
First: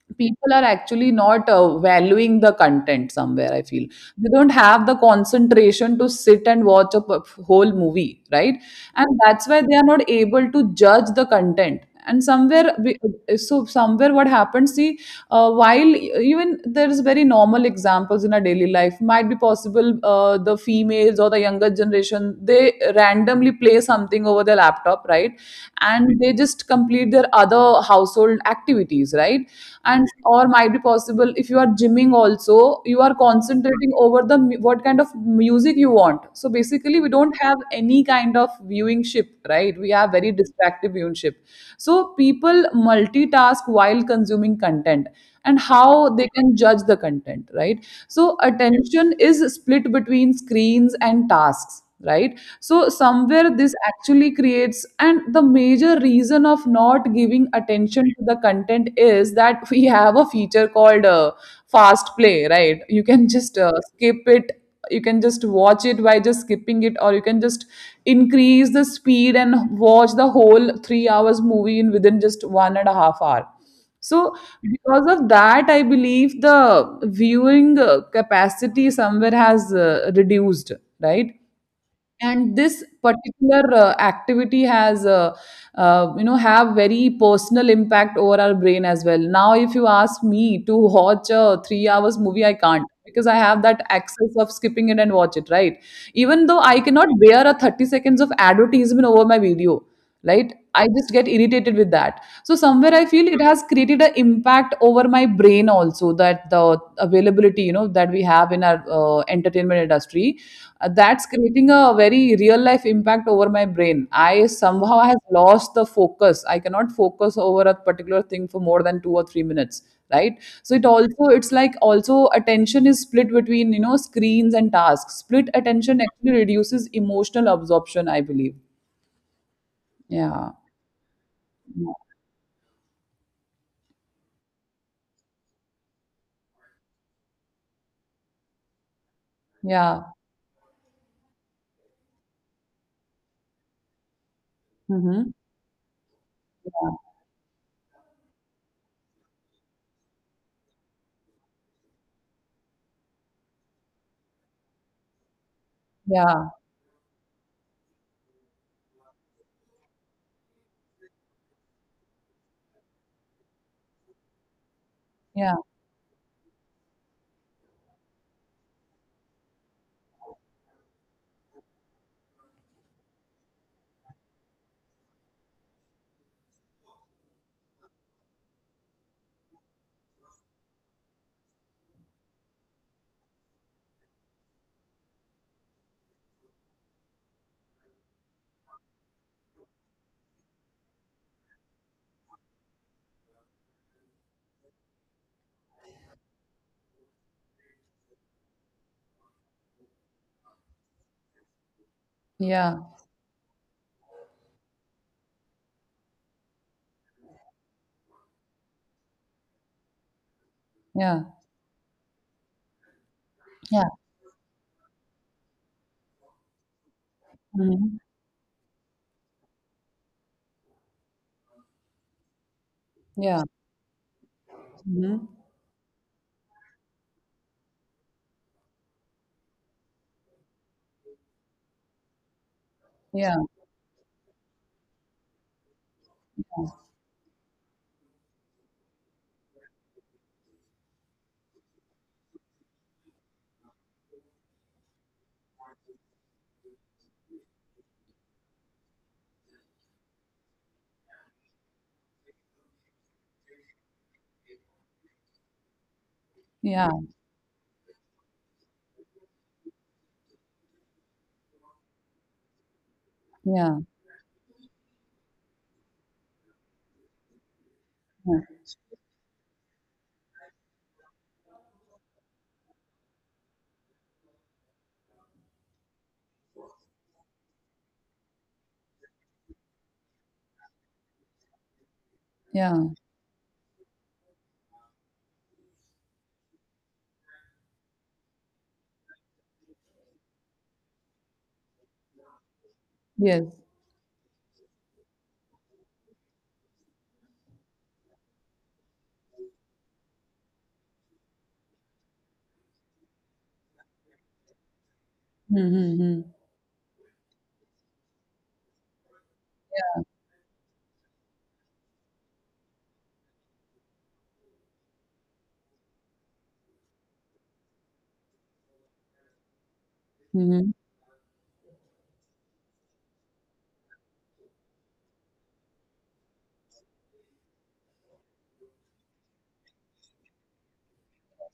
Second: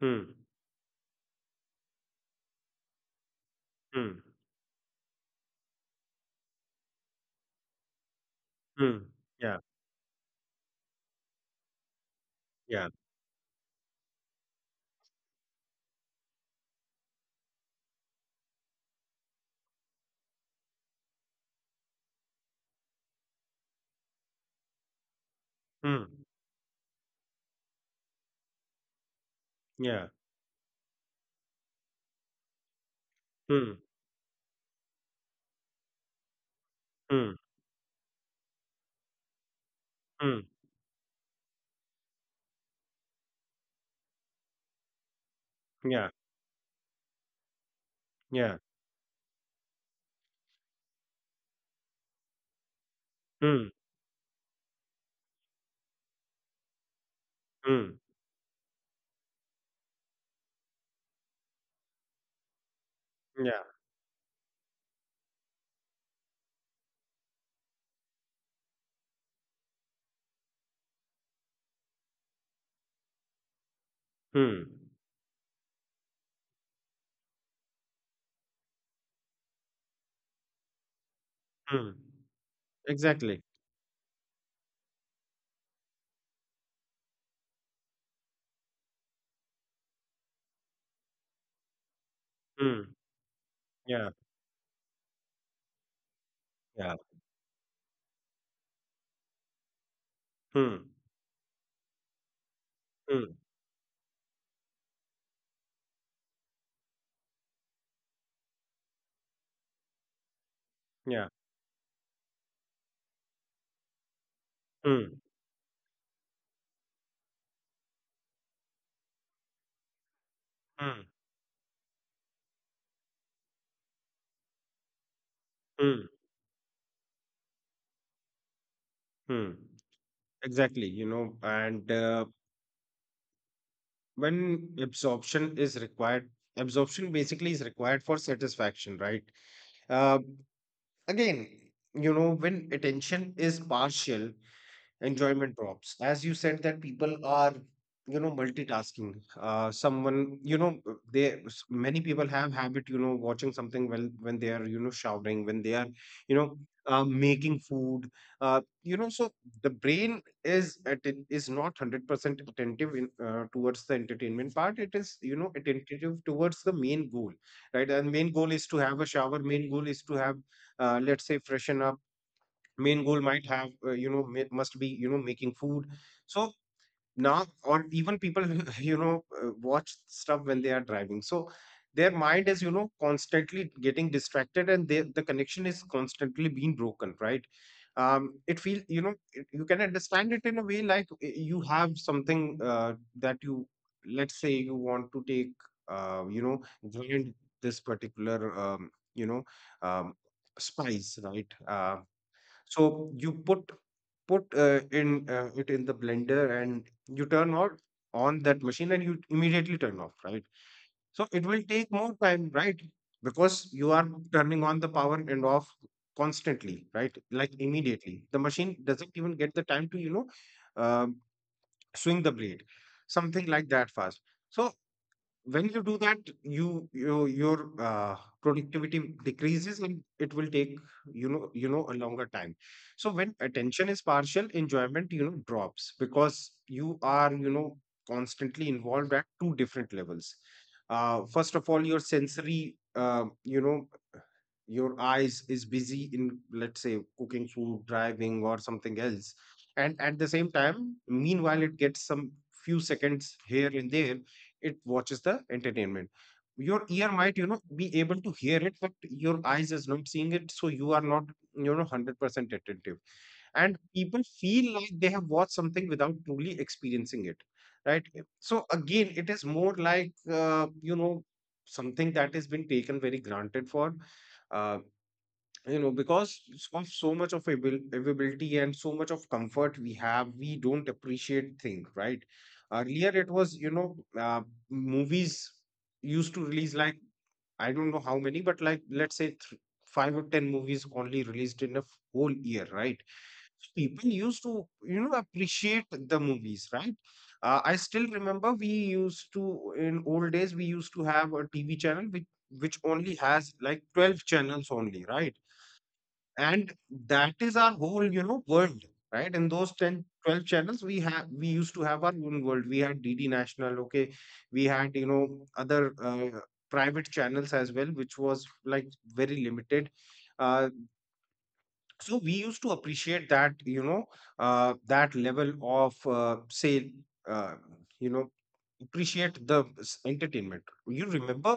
[SPEAKER 2] Hmm.
[SPEAKER 1] People are actually not valuing the content, somewhere I feel.
[SPEAKER 2] Hmm. Hmm.
[SPEAKER 1] They don't have the concentration to sit and watch a whole movie, right?
[SPEAKER 2] Hmm.
[SPEAKER 1] And that's
[SPEAKER 2] Yeah.
[SPEAKER 1] why they are not able to judge the content. And
[SPEAKER 2] Yeah.
[SPEAKER 1] so somewhere what happens, see, while even there's very normal examples in our daily life. Might be possible the females or the younger generation, they randomly play something over their laptop, right,
[SPEAKER 2] Hmm.
[SPEAKER 1] and they just complete with their other household activities, right? And
[SPEAKER 2] Yeah.
[SPEAKER 1] or might be possible if you are gymming also, you are
[SPEAKER 2] Hmm.
[SPEAKER 1] concentrating over the what kind of music you want. So basically we don't
[SPEAKER 2] Hmm.
[SPEAKER 1] have any kind of viewingship, right? We have very
[SPEAKER 2] Hmm.
[SPEAKER 1] distractive viewingship. So people multitask while consuming content, and
[SPEAKER 2] Yeah.
[SPEAKER 1] how they can judge the content, right? So
[SPEAKER 2] Yeah.
[SPEAKER 1] attention is split between screens and tasks, right? So somewhere
[SPEAKER 2] Hmm.
[SPEAKER 1] this actually creates, and the major reason of not giving
[SPEAKER 2] Hmm.
[SPEAKER 1] attention to the content is that we have a feature called fast play, right? You can just
[SPEAKER 2] Yeah.
[SPEAKER 1] skip it. You can just watch it by just skipping it, or you can just increase the speed and watch the whole 3 hours movie in within just 1.5 hours. So
[SPEAKER 2] Hmm.
[SPEAKER 1] because of that, I believe the viewing capacity somewhere has reduced, right?
[SPEAKER 2] Hmm.
[SPEAKER 1] And this
[SPEAKER 2] Exactly.
[SPEAKER 1] particular activity has you know, have very personal impact over our brain as well. Now if you ask me to watch a 3 hours movie, I can't,
[SPEAKER 2] Hmm.
[SPEAKER 1] because I have that
[SPEAKER 2] Yeah.
[SPEAKER 1] access of skipping it and watch it, right? Even though I
[SPEAKER 2] Yeah.
[SPEAKER 1] cannot bear a 30 seconds of advertisement over my video, right?
[SPEAKER 2] Hmm.
[SPEAKER 1] I just get irritated with that. So somewhere I feel
[SPEAKER 2] Hmm.
[SPEAKER 1] it has created an impact over my brain also, that the availability, you know, that we have in our entertainment industry, that's
[SPEAKER 2] Yeah.
[SPEAKER 1] creating a very real life impact over my brain. I somehow has
[SPEAKER 2] Hmm.
[SPEAKER 1] lost the focus. I cannot focus over a particular thing for more than 2 or 3 minutes, right? So it
[SPEAKER 2] Hmm.
[SPEAKER 1] also, it's like, also attention is split between, you know, screens and tasks. Split attention
[SPEAKER 2] Hmm.
[SPEAKER 1] actually reduces emotional absorption, I believe.
[SPEAKER 2] Hmm.
[SPEAKER 1] Yeah.
[SPEAKER 2] Exactly. You know, and When absorption is required, absorption basically is required for satisfaction, right?
[SPEAKER 1] Yeah.
[SPEAKER 2] Uh, Again, when attention is partial,
[SPEAKER 1] Mhm.
[SPEAKER 2] enjoyment drops, as you said, that
[SPEAKER 1] Yeah.
[SPEAKER 2] people are multitasking. Someone, many people have habit, watching something well when they are, showering, when they are, you know making food, so the brain is not 100% attentive in towards the entertainment part. It is
[SPEAKER 1] Yeah.
[SPEAKER 2] attentive towards the main goal, right. And main goal is to have a shower, main goal is to have, let's say, freshen up. Main goal might have, must be, making food. So now, or even people watch stuff when they are driving, so their mind is, constantly getting distracted, and the connection is constantly being broken, right. It feel you know it, You can understand it in a way like, you have something, that you, let's say, you want to take, uh, you know grind this particular, um, spice, right?
[SPEAKER 1] Yeah.
[SPEAKER 2] So you put put in it in the blender and you turn on that machine and you immediately turn off, right?
[SPEAKER 1] Yeah.
[SPEAKER 2] So it will take more time, right? Because
[SPEAKER 1] Yeah.
[SPEAKER 2] you are turning on the power and off constantly, right? Like
[SPEAKER 1] Mhm.
[SPEAKER 2] immediately. The machine doesn't even get the time to, um, swing the blade, something
[SPEAKER 1] Yeah.
[SPEAKER 2] like that fast. So
[SPEAKER 1] Mhm.
[SPEAKER 2] when you do that, your productivity decreases and it will take, a longer time. So when
[SPEAKER 1] Yeah.
[SPEAKER 2] attention is partial, enjoyment drops because you are constantly involved at two different levels. First of all, your sensory, your eyes is busy in, let's say, cooking food, driving, or something else. And at the same time, meanwhile, it gets some few seconds here and there, it watches the entertainment. Your
[SPEAKER 1] Yeah.
[SPEAKER 2] ear might be able to hear it, but your eyes is not seeing it, so you are not 100% attentive. And
[SPEAKER 1] Yeah.
[SPEAKER 2] people feel like they have watched something without truly experiencing it, right.
[SPEAKER 1] Yeah.
[SPEAKER 2] So again, it is more like, something that has been taken very granted for, uh, because of so much of availability and so much of comfort we don't appreciate things, right?
[SPEAKER 1] Yeah.
[SPEAKER 2] Earlier it was, movies used to release, like, I don't know how many, but like, let's say, 5 or 10 movies only released in a whole year, right?
[SPEAKER 1] Yes.
[SPEAKER 2] People used to appreciate the movies, right? I still remember, we used to, in old days, we used to have a TV channel which only has like 12 channels only, right?
[SPEAKER 1] Mhm.
[SPEAKER 2] And that is our whole world, right. In those 10, 12 channels we used to have our own world. We had DD National, okay. We had, other private channels as well, which was like very limited. uh,
[SPEAKER 1] Mhm.
[SPEAKER 2] so we used to appreciate that, that level of, say uh, you know appreciate the entertainment. You remember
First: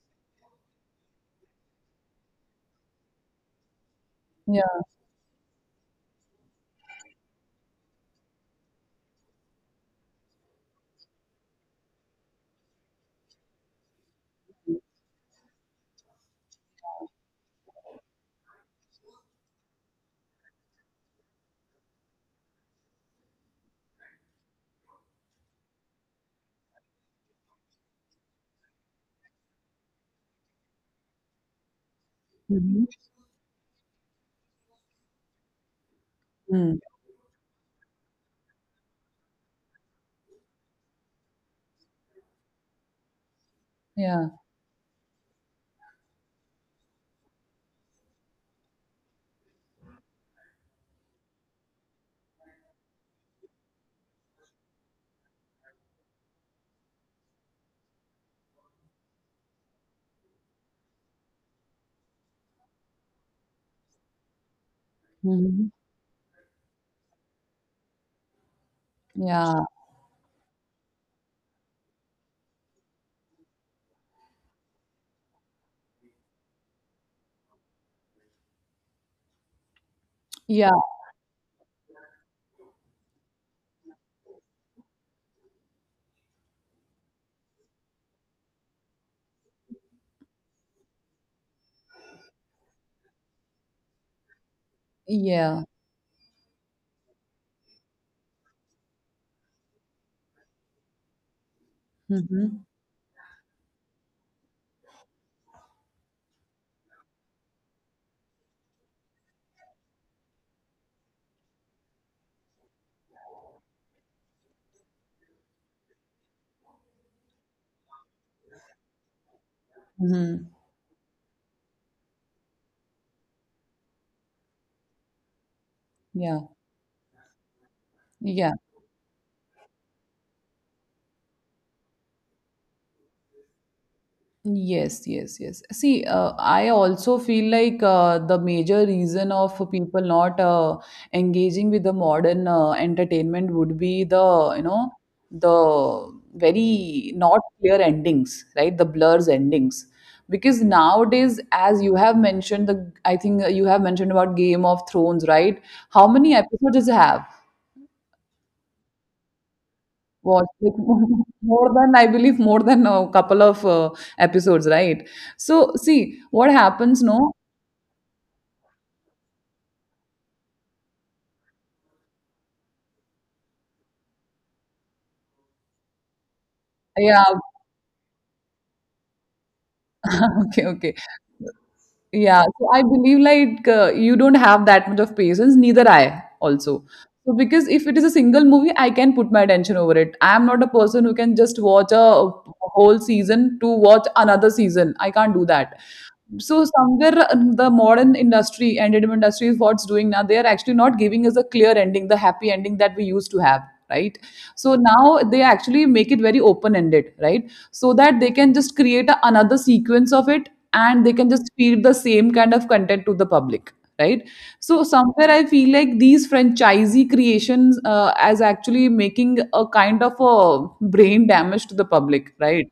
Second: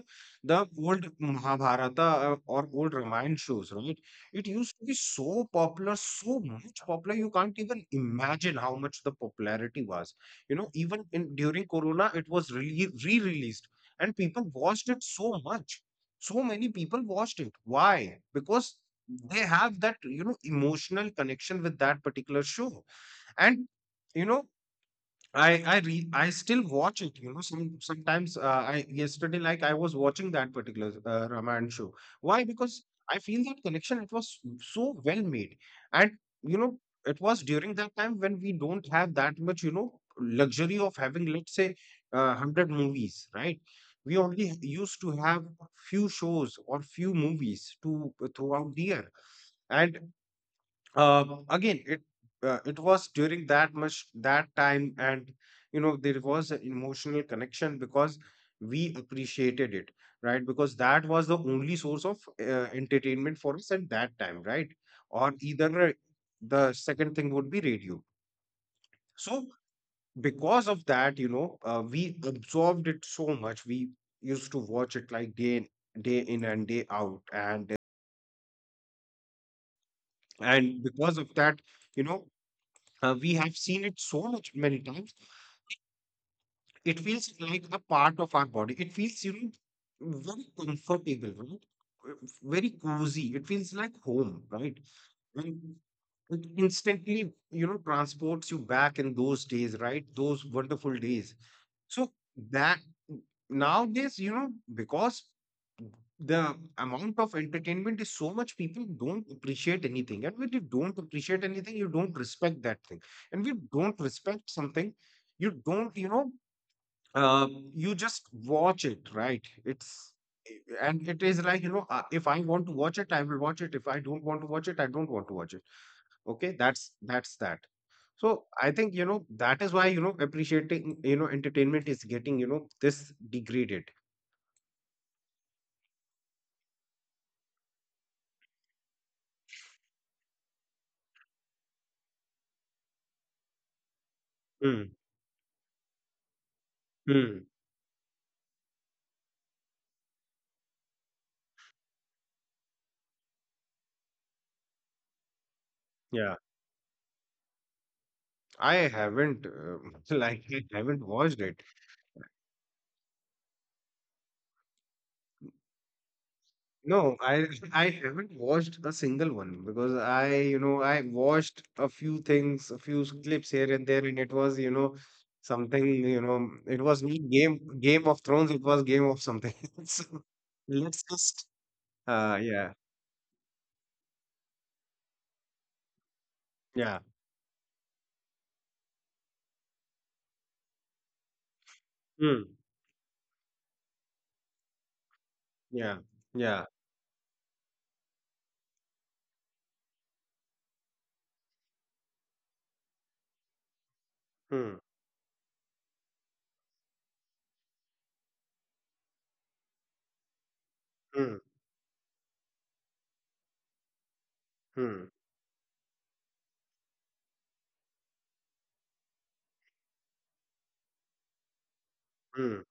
[SPEAKER 2] the old Mahabharata, or old Ramayana shows, right? It used
[SPEAKER 1] Yeah.
[SPEAKER 2] to be so popular, so much popular, you can't even imagine how much the popularity was. Even in during Corona it was really re-released, and people watched it so much. So many people watched it. Why? Because they have that emotional connection with that particular show. And you know I still watch it, sometimes. I yesterday, like, I was watching that particular Raman show. Why? Because
[SPEAKER 1] Mhm.
[SPEAKER 2] I feel that connection. It was so well made. And you know
[SPEAKER 1] Mhm.
[SPEAKER 2] it was during that time when we don't have that much luxury of having, let's say, 100 movies, right? We
[SPEAKER 1] Yeah.
[SPEAKER 2] only used to have few shows or few movies to throughout the year. And again, it was during that much that time, and there was an emotional connection because we appreciated it, right? Because that was the only source of entertainment for us at that time, right? Or
[SPEAKER 1] Mhm.
[SPEAKER 2] either, the second thing would be radio. So
[SPEAKER 1] Yeah.
[SPEAKER 2] because of that, we absorbed it so much. We used to watch it like day in and day out, and
[SPEAKER 1] Yeah.
[SPEAKER 2] and because of that, you know we have seen it so much many times. It feels like a part of our body. It feels, very comfortable, right? Uh, Very cozy. It feels like home, right?
[SPEAKER 1] Yeah.
[SPEAKER 2] And it instantly, transports you back in those days, right? Those wonderful days. So
[SPEAKER 1] Mhm.
[SPEAKER 2] that nowadays, because the amount of entertainment is so much, people don't appreciate anything. And when you don't appreciate anything, you don't respect that thing. And we don't respect something, you don't, uh, you just watch it, right? It's
[SPEAKER 1] Mhm.
[SPEAKER 2] and it is like, if I want to watch it, I will watch it. If I don't want to watch it, I don't want to watch it.
[SPEAKER 1] Yeah.
[SPEAKER 2] Okay, that's that. so
[SPEAKER 1] Yeah.
[SPEAKER 2] i think you know that is why appreciating entertainment is getting this degraded.
[SPEAKER 1] Yes, yes, yes. See, I also feel like the major reason of people not engaging with the modern entertainment would be the, you know,
[SPEAKER 2] Hmm.
[SPEAKER 1] the very not
[SPEAKER 2] Hmm.
[SPEAKER 1] clear endings, right? The blurs endings. Because nowadays, as you have mentioned, the I think you have mentioned about Game of Thrones, right? How many
[SPEAKER 2] Yeah,
[SPEAKER 1] episodes does it have?
[SPEAKER 2] I haven't like
[SPEAKER 1] Watched like
[SPEAKER 2] I haven't watched it.
[SPEAKER 1] more than, I believe more than a couple of episodes, right? So see what happens,
[SPEAKER 2] No,
[SPEAKER 1] no?
[SPEAKER 2] I I haven't watched a single one because I you know I watched a few things, a few clips here and there, and it was something, it was
[SPEAKER 1] Yeah.
[SPEAKER 2] not Game of Thrones, it was game of something. So
[SPEAKER 1] Okay, okay.
[SPEAKER 2] let's just uh
[SPEAKER 1] Yeah, so
[SPEAKER 2] yeah
[SPEAKER 1] I believe like you don't have that much of patience, neither I also.
[SPEAKER 2] yeah.
[SPEAKER 1] So because if it is a single movie, I can put my attention over it. I am not a person who can just watch a
[SPEAKER 2] Hmm.
[SPEAKER 1] whole season to watch another season. I can't do that.
[SPEAKER 2] Yeah,
[SPEAKER 1] So
[SPEAKER 2] yeah.
[SPEAKER 1] somewhere the modern industry, entertainment industry, is what's doing now. They are actually not giving us a clear ending, the happy ending that we used to have, right? So
[SPEAKER 2] Hmm.
[SPEAKER 1] now they actually make it very open ended, right? So that they can just create a, another sequence of it, and they can
[SPEAKER 2] Hmm.
[SPEAKER 1] just feed the same kind of content to the public, right? So
[SPEAKER 2] Hmm.
[SPEAKER 1] somewhere I feel like these franchisee creations as actually making a kind of a brain damage to the public,
[SPEAKER 2] Hmm.
[SPEAKER 1] right?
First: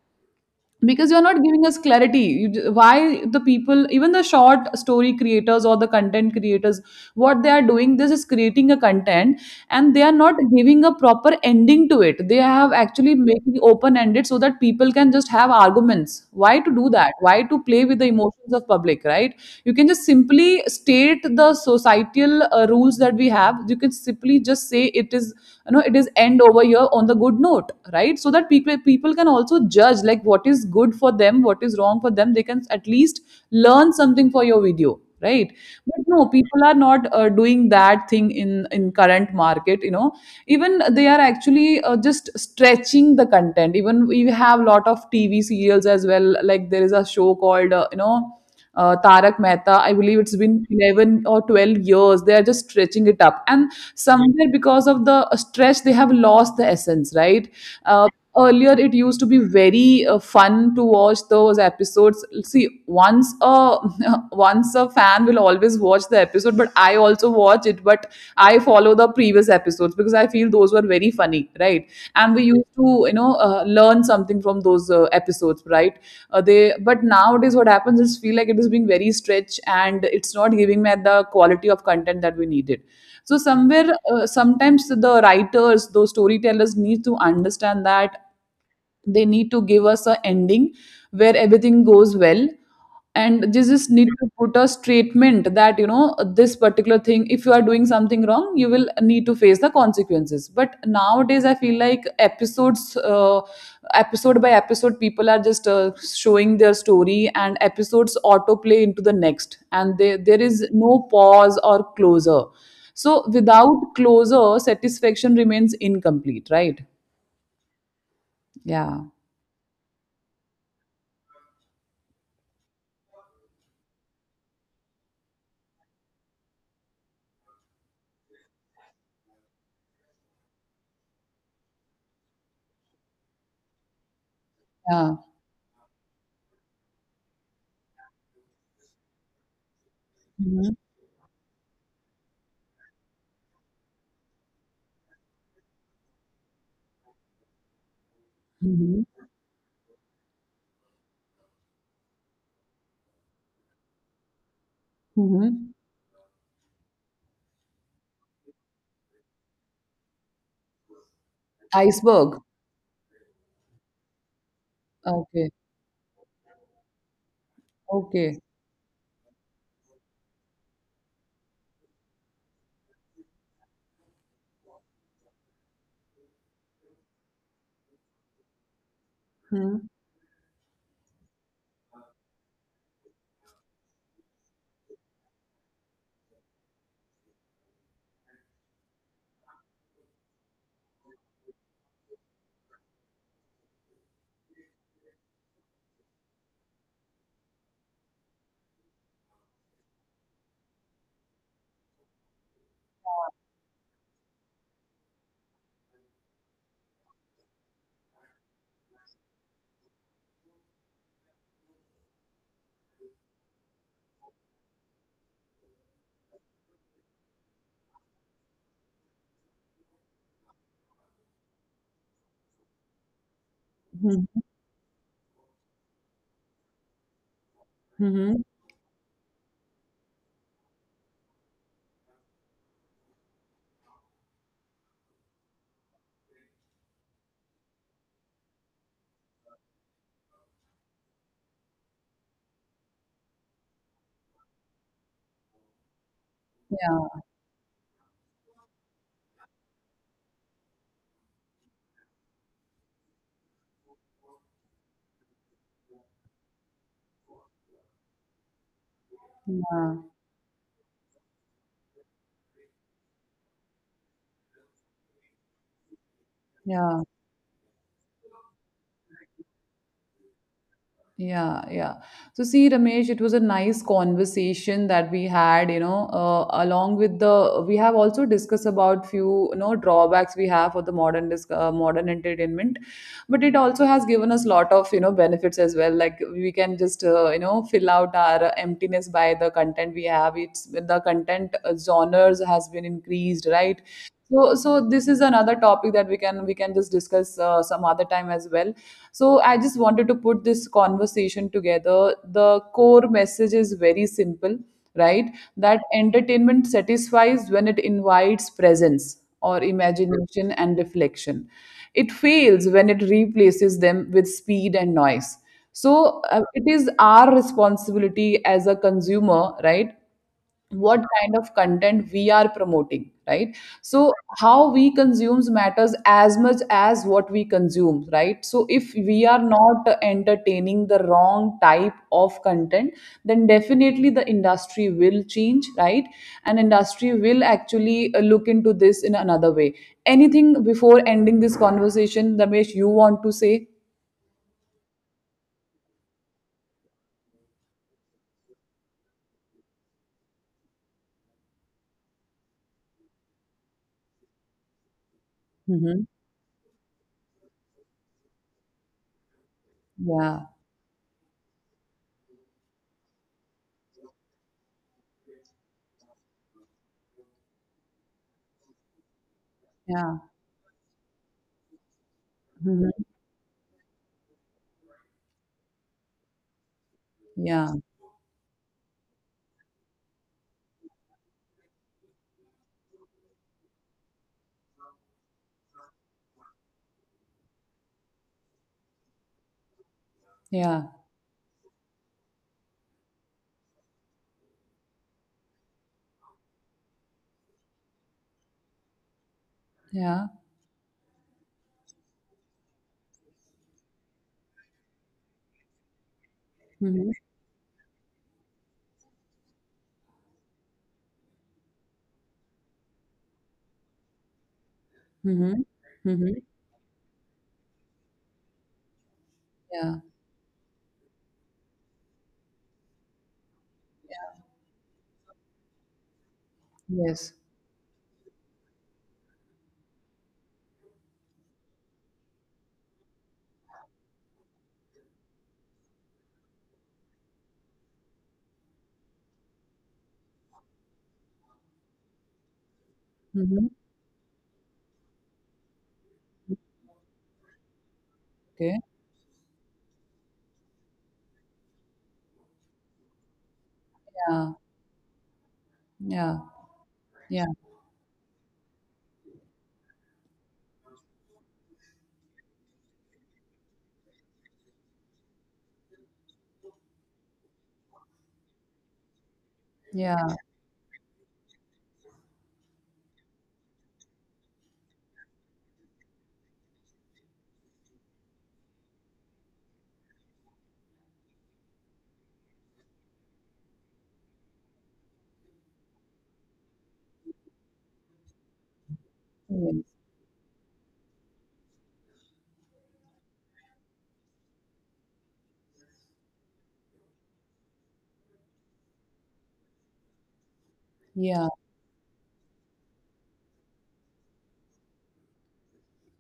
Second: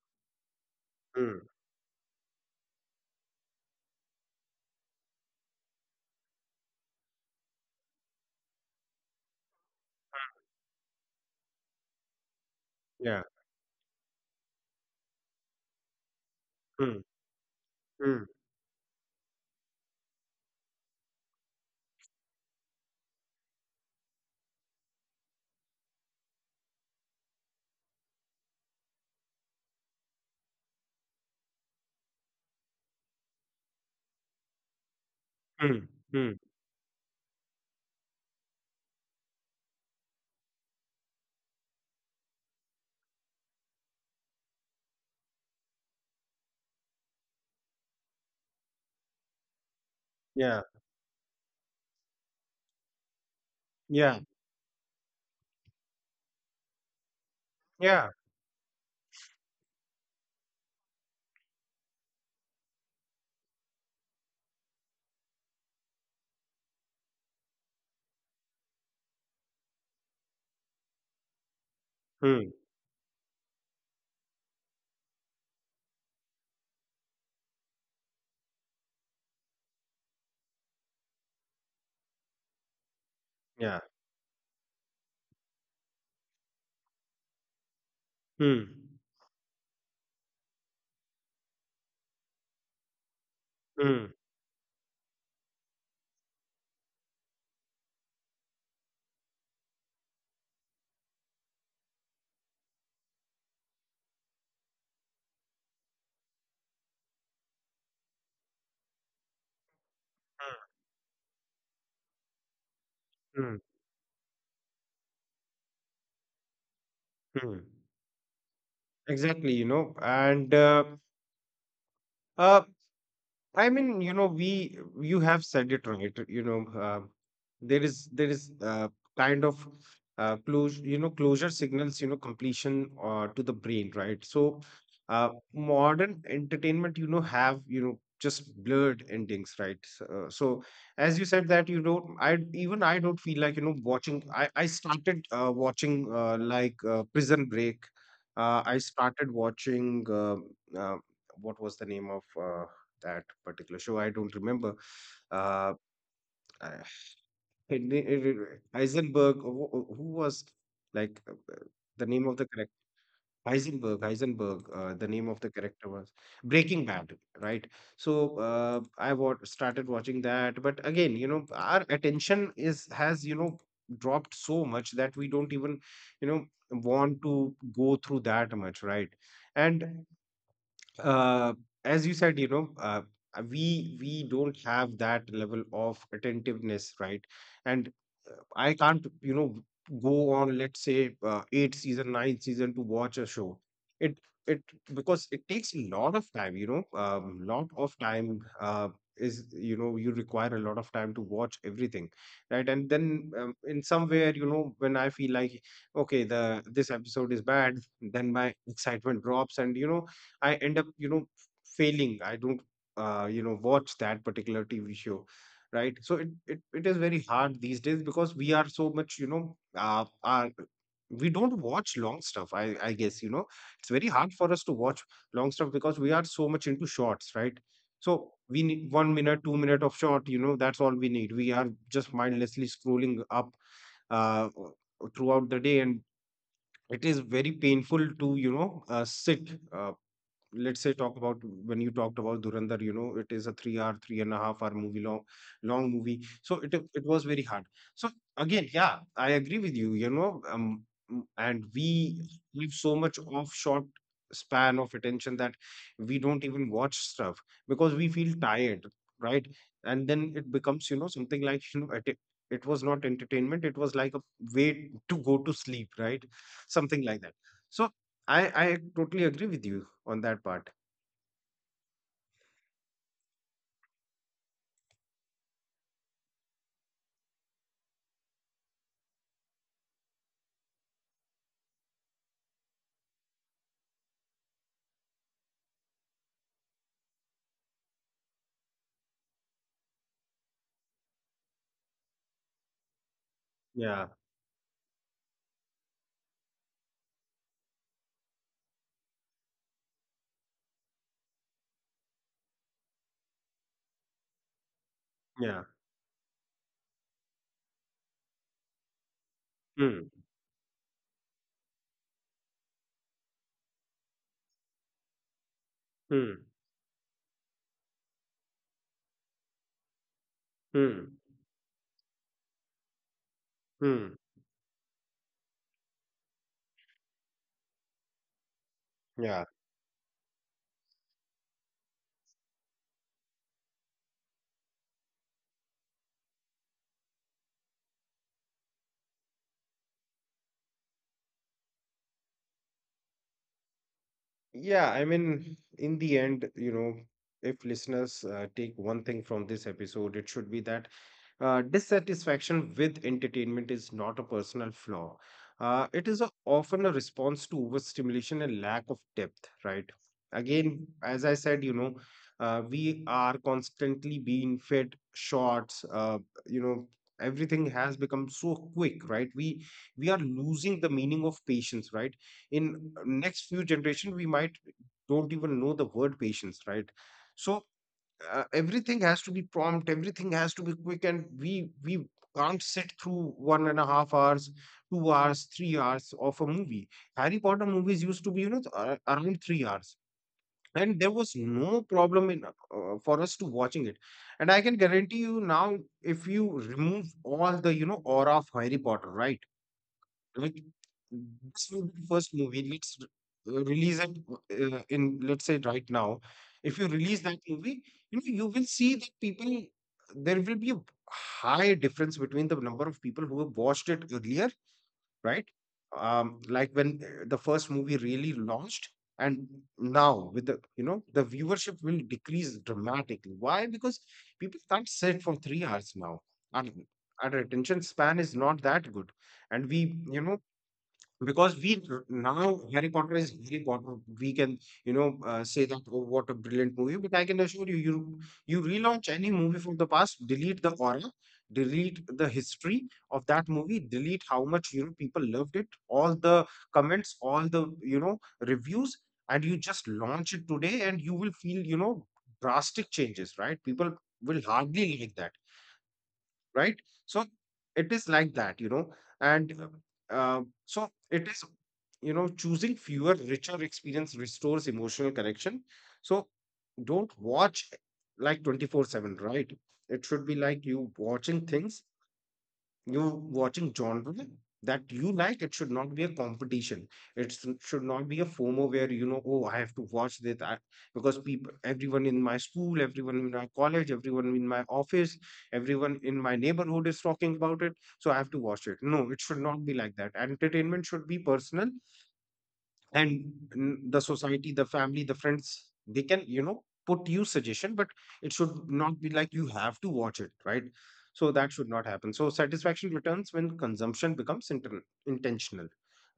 [SPEAKER 1] Because you're
[SPEAKER 2] mm,
[SPEAKER 1] not giving us clarity. You, why the people, even the short story creators or the content creators, what they are doing, this is creating a content and they are not giving a proper ending to it. They have actually
[SPEAKER 2] yeah.
[SPEAKER 1] making open ended so that people can just have arguments. Why to do
[SPEAKER 2] Hmm.
[SPEAKER 1] that? Why to play with the
[SPEAKER 2] Hmm.
[SPEAKER 1] emotions of public, right? You can just simply state the societal rules that we have. You can simply just say it is, you know, it is end over here on the good note, right? So that people can also judge like what is good for them, what is wrong for them. They can at least learn something for your video, right?
[SPEAKER 2] Hmm.
[SPEAKER 1] But no,
[SPEAKER 2] Hmm.
[SPEAKER 1] people are not doing that thing in current market, you know. Even they are actually just stretching the content. Even we have lot of TV serials as well, like there is a show called Tarak Mehta. I believe it's
[SPEAKER 2] yeah,
[SPEAKER 1] been 11 or 12 years. They are just stretching it up. And
[SPEAKER 2] yeah,
[SPEAKER 1] somewhere because of the stretch, they have lost the essence, right? Uh,
[SPEAKER 2] Yeah.
[SPEAKER 1] Earlier, it used to be very fun to watch those episodes. See, once a once a fan will always watch the episode, but I also watch it. But I follow the previous episodes because I feel those were very funny, right? And we
[SPEAKER 2] Hmm.
[SPEAKER 1] used to, learn something from those episodes, right? But nowadays, what happens is feel like it is being very stretched and it's not giving me the quality of content that we needed. So
[SPEAKER 2] yeah.
[SPEAKER 1] somewhere, sometimes the writers, those storytellers, need to understand that
[SPEAKER 2] Hmm.
[SPEAKER 1] they need to give us a ending where everything goes well, and they just need
[SPEAKER 2] Hmm.
[SPEAKER 1] to put a statement that, you know, this particular thing, if you are doing something wrong, you will need to face the consequences. But nowadays I feel like episode by episode, people are just showing their story, and episodes autoplay into the next, and there
[SPEAKER 2] Hmm.
[SPEAKER 1] is no pause or closure. So
[SPEAKER 2] Hmm.
[SPEAKER 1] without closure, satisfaction remains incomplete, right?
[SPEAKER 2] hmm.
[SPEAKER 1] Yeah,
[SPEAKER 2] Exactly, you know. And uh, I mean, you know, we you have said it right. You know, there is kind of closure. You know, closure signals completion to the brain, right? So
[SPEAKER 1] yeah.
[SPEAKER 2] modern entertainment, you know, have just blurred endings, right? As you said, that you don't, I even I don't feel like watching. I started watching, like Prison Break. I
[SPEAKER 1] Mhm.
[SPEAKER 2] started watching. Uh, what was the name of that particular show? I don't remember.
[SPEAKER 1] Mhm.
[SPEAKER 2] Uh, I- it, it, it, Heisenberg, who was like uh, uh, the
[SPEAKER 1] Iceberg.
[SPEAKER 2] name of the character? Heisenberg, Heisenberg, the name
[SPEAKER 1] Okay.
[SPEAKER 2] of the character was Breaking Bad, right?
[SPEAKER 1] Okay.
[SPEAKER 2] So I started watching that, but again, you know, our attention is has dropped so much that we don't even you know want to go through that much, right?
[SPEAKER 1] Mhm.
[SPEAKER 2] And uh, as you said, you know, we don't have that level of attentiveness, right? And I can't, you know, go on, let's say, eight season, nine season to watch a show. It it because it takes a lot of time, you know, lot of time is you know you require a lot of time to watch everything, right? And then in somewhere, you know, when I feel like okay, the this episode is bad, then my excitement drops, and, I end up, you know, failing. I don't, you know, watch that particular TV show, right? So it is very hard these days because we are so much you know are we don't watch long stuff, I guess, you know, it's very hard
[SPEAKER 1] Mhm.
[SPEAKER 2] for us to watch long stuff because we are so much into shorts, right?
[SPEAKER 1] Mhm.
[SPEAKER 2] So we need 1 minute, 2 minute of short, you know, that's all we need. We are just mindlessly scrolling up uh, throughout the day, and it is very painful to, sit, uh, let's say, talk about when you talked about Durandar, you know, it is a 3 hour, three and a half hour movie, long, long movie. So it
[SPEAKER 1] Yeah.
[SPEAKER 2] was very hard. So again, yeah, I agree with you. You know, and we have so much off short span of attention that we don't even watch stuff because we feel tired, right?
[SPEAKER 1] Yeah.
[SPEAKER 2] And then it becomes, you know, something like it was not entertainment. It was like a way to go to sleep, right?
[SPEAKER 1] Yeah.
[SPEAKER 2] Something like that. So I totally agree with you on that part.
[SPEAKER 1] Yeah. Yeah. So see, Ramesh, it was a nice conversation that we had, you know, we have also discussed about few, you know, drawbacks we have for the modern, modern entertainment. But it also has given us a lot of, you know, benefits as well. Like we can just, you know, fill out our emptiness by the content we have. It's the content, genres has been increased, right?
[SPEAKER 2] Yeah,
[SPEAKER 1] So this is another topic that we can just discuss some other time as well. So I just wanted to put this conversation together. The core message is very simple, right?
[SPEAKER 2] yeah.
[SPEAKER 1] That entertainment satisfies when it invites presence or
[SPEAKER 2] Hmm,
[SPEAKER 1] imagination and reflection. It fails when it replaces them with speed and noise. So
[SPEAKER 2] hmm,
[SPEAKER 1] it is our responsibility as a consumer, right? What
[SPEAKER 2] hmm,
[SPEAKER 1] kind of content we are promoting, right? So
[SPEAKER 2] hmm.
[SPEAKER 1] how we consumes matters as much as what we consume, right? So if we are
[SPEAKER 2] Yeah,
[SPEAKER 1] not entertaining the wrong type of content, then definitely the industry will change, right? And industry will actually look into this in another way. Anything before ending this conversation, Ramesh, you want to say?
[SPEAKER 2] yeah. I mean, in the end, you know, if listeners take one thing from this episode, it should be that dissatisfaction with entertainment is not a personal flaw.
[SPEAKER 1] Mm-hmm.
[SPEAKER 2] It is a, often a response to overstimulation and lack of depth, right?
[SPEAKER 1] Yeah.
[SPEAKER 2] Again, as I said, you know, we are constantly being fed shorts. You know, everything has become so quick, right? We
[SPEAKER 1] Yeah.
[SPEAKER 2] are losing the meaning of patience, right? In
[SPEAKER 1] Hmm.
[SPEAKER 2] next few generation, we might don't even know the word patience, right?
[SPEAKER 1] Yeah.
[SPEAKER 2] So everything has to be prompt, everything has to be quick, and we can't sit through one and a half hours, 2 hours, 3 hours of a movie. Harry Potter movies used to be, you know, around 3 hours,
[SPEAKER 1] Yeah.
[SPEAKER 2] and there was no problem in, for us to watching it. And I can guarantee you now, if you remove all the, you know, aura of Harry Potter, right,
[SPEAKER 1] Yeah.
[SPEAKER 2] like, this will be the first movie. Let's release it in, let's say, right now. If you
[SPEAKER 1] Hmm.
[SPEAKER 2] release that movie, you know, you will see that people, there will be a high difference between the number of people who have watched it earlier, right?
[SPEAKER 1] Hmm. Hmm.
[SPEAKER 2] Like when the first movie really launched, and
[SPEAKER 1] Yeah.
[SPEAKER 2] now with the, you know, the viewership will decrease dramatically. Why? Because people can't sit for 3 hours now. And
[SPEAKER 1] Yes.
[SPEAKER 2] our attention span is not that good, and we you know, because we now Harry Potter is Harry Potter. We can, you know, say that oh, what a brilliant movie, but I can assure you, you relaunch any movie from the past, delete the aura, delete the history of that
[SPEAKER 1] Mhm.
[SPEAKER 2] movie, delete how much, you know, people loved it, all the comments, all the, you know,
[SPEAKER 1] Okay.
[SPEAKER 2] reviews, and you just launch it today, and you will feel, you know, drastic changes, right? People will
[SPEAKER 1] Yeah.
[SPEAKER 2] hardly like that,
[SPEAKER 1] Yeah.
[SPEAKER 2] right? So
[SPEAKER 1] Yeah.
[SPEAKER 2] it is like that, you know, and so it is, you know, choosing fewer, richer experience restores emotional connection. So don't watch like 24/7, right? It should
[SPEAKER 1] Yeah.
[SPEAKER 2] be like you watching things, you watching genre that you like. It should not be a competition, should not be a FOMO where, you know, oh, I have to watch this because people, everyone in my school, everyone in my college, everyone in my office, everyone in my neighborhood is talking about it, so I have to watch it. No, it should not be
[SPEAKER 1] Yes.
[SPEAKER 2] like that. Entertainment should be personal. And mm, the society, the family, the friends, they can, you know, put you suggestion, but it should not be like you have to watch it, right? So
[SPEAKER 1] Yeah.
[SPEAKER 2] that should not happen. So satisfaction returns when consumption becomes intentional,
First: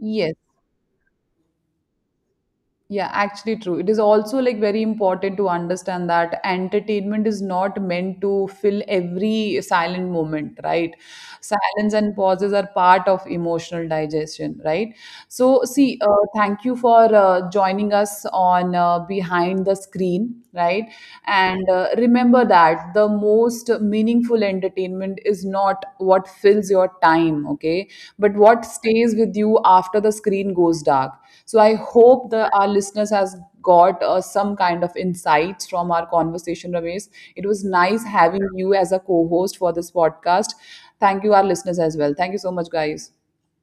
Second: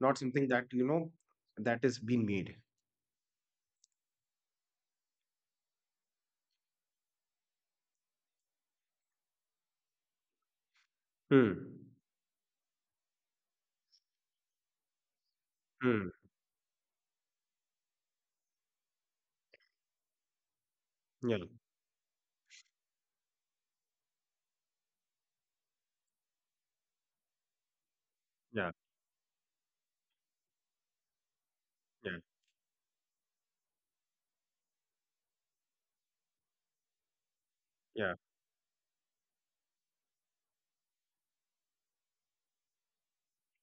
[SPEAKER 2] not something that, you know, that is being made.
[SPEAKER 1] Yeah, actually true. It is also like very important to understand that entertainment is not meant to fill every silent moment, right?
[SPEAKER 2] hmm.
[SPEAKER 1] Silence and pauses are part of emotional digestion, right? So, see,
[SPEAKER 2] Hmm.
[SPEAKER 1] thank you for joining us on Behind the Screen, right?
[SPEAKER 2] Yeah,
[SPEAKER 1] And remember that the most meaningful entertainment is not what fills your time, okay? But what
[SPEAKER 2] yeah,
[SPEAKER 1] stays with you after the screen goes dark. So I
[SPEAKER 2] yeah,
[SPEAKER 1] hope that our listeners has got some kind of insights from our conversation, Ramesh. It was nice
[SPEAKER 2] yeah,
[SPEAKER 1] having you as a co-host for this podcast. Thank you, our listeners as well. Thank you so much, guys.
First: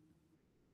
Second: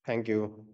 [SPEAKER 2] thank you.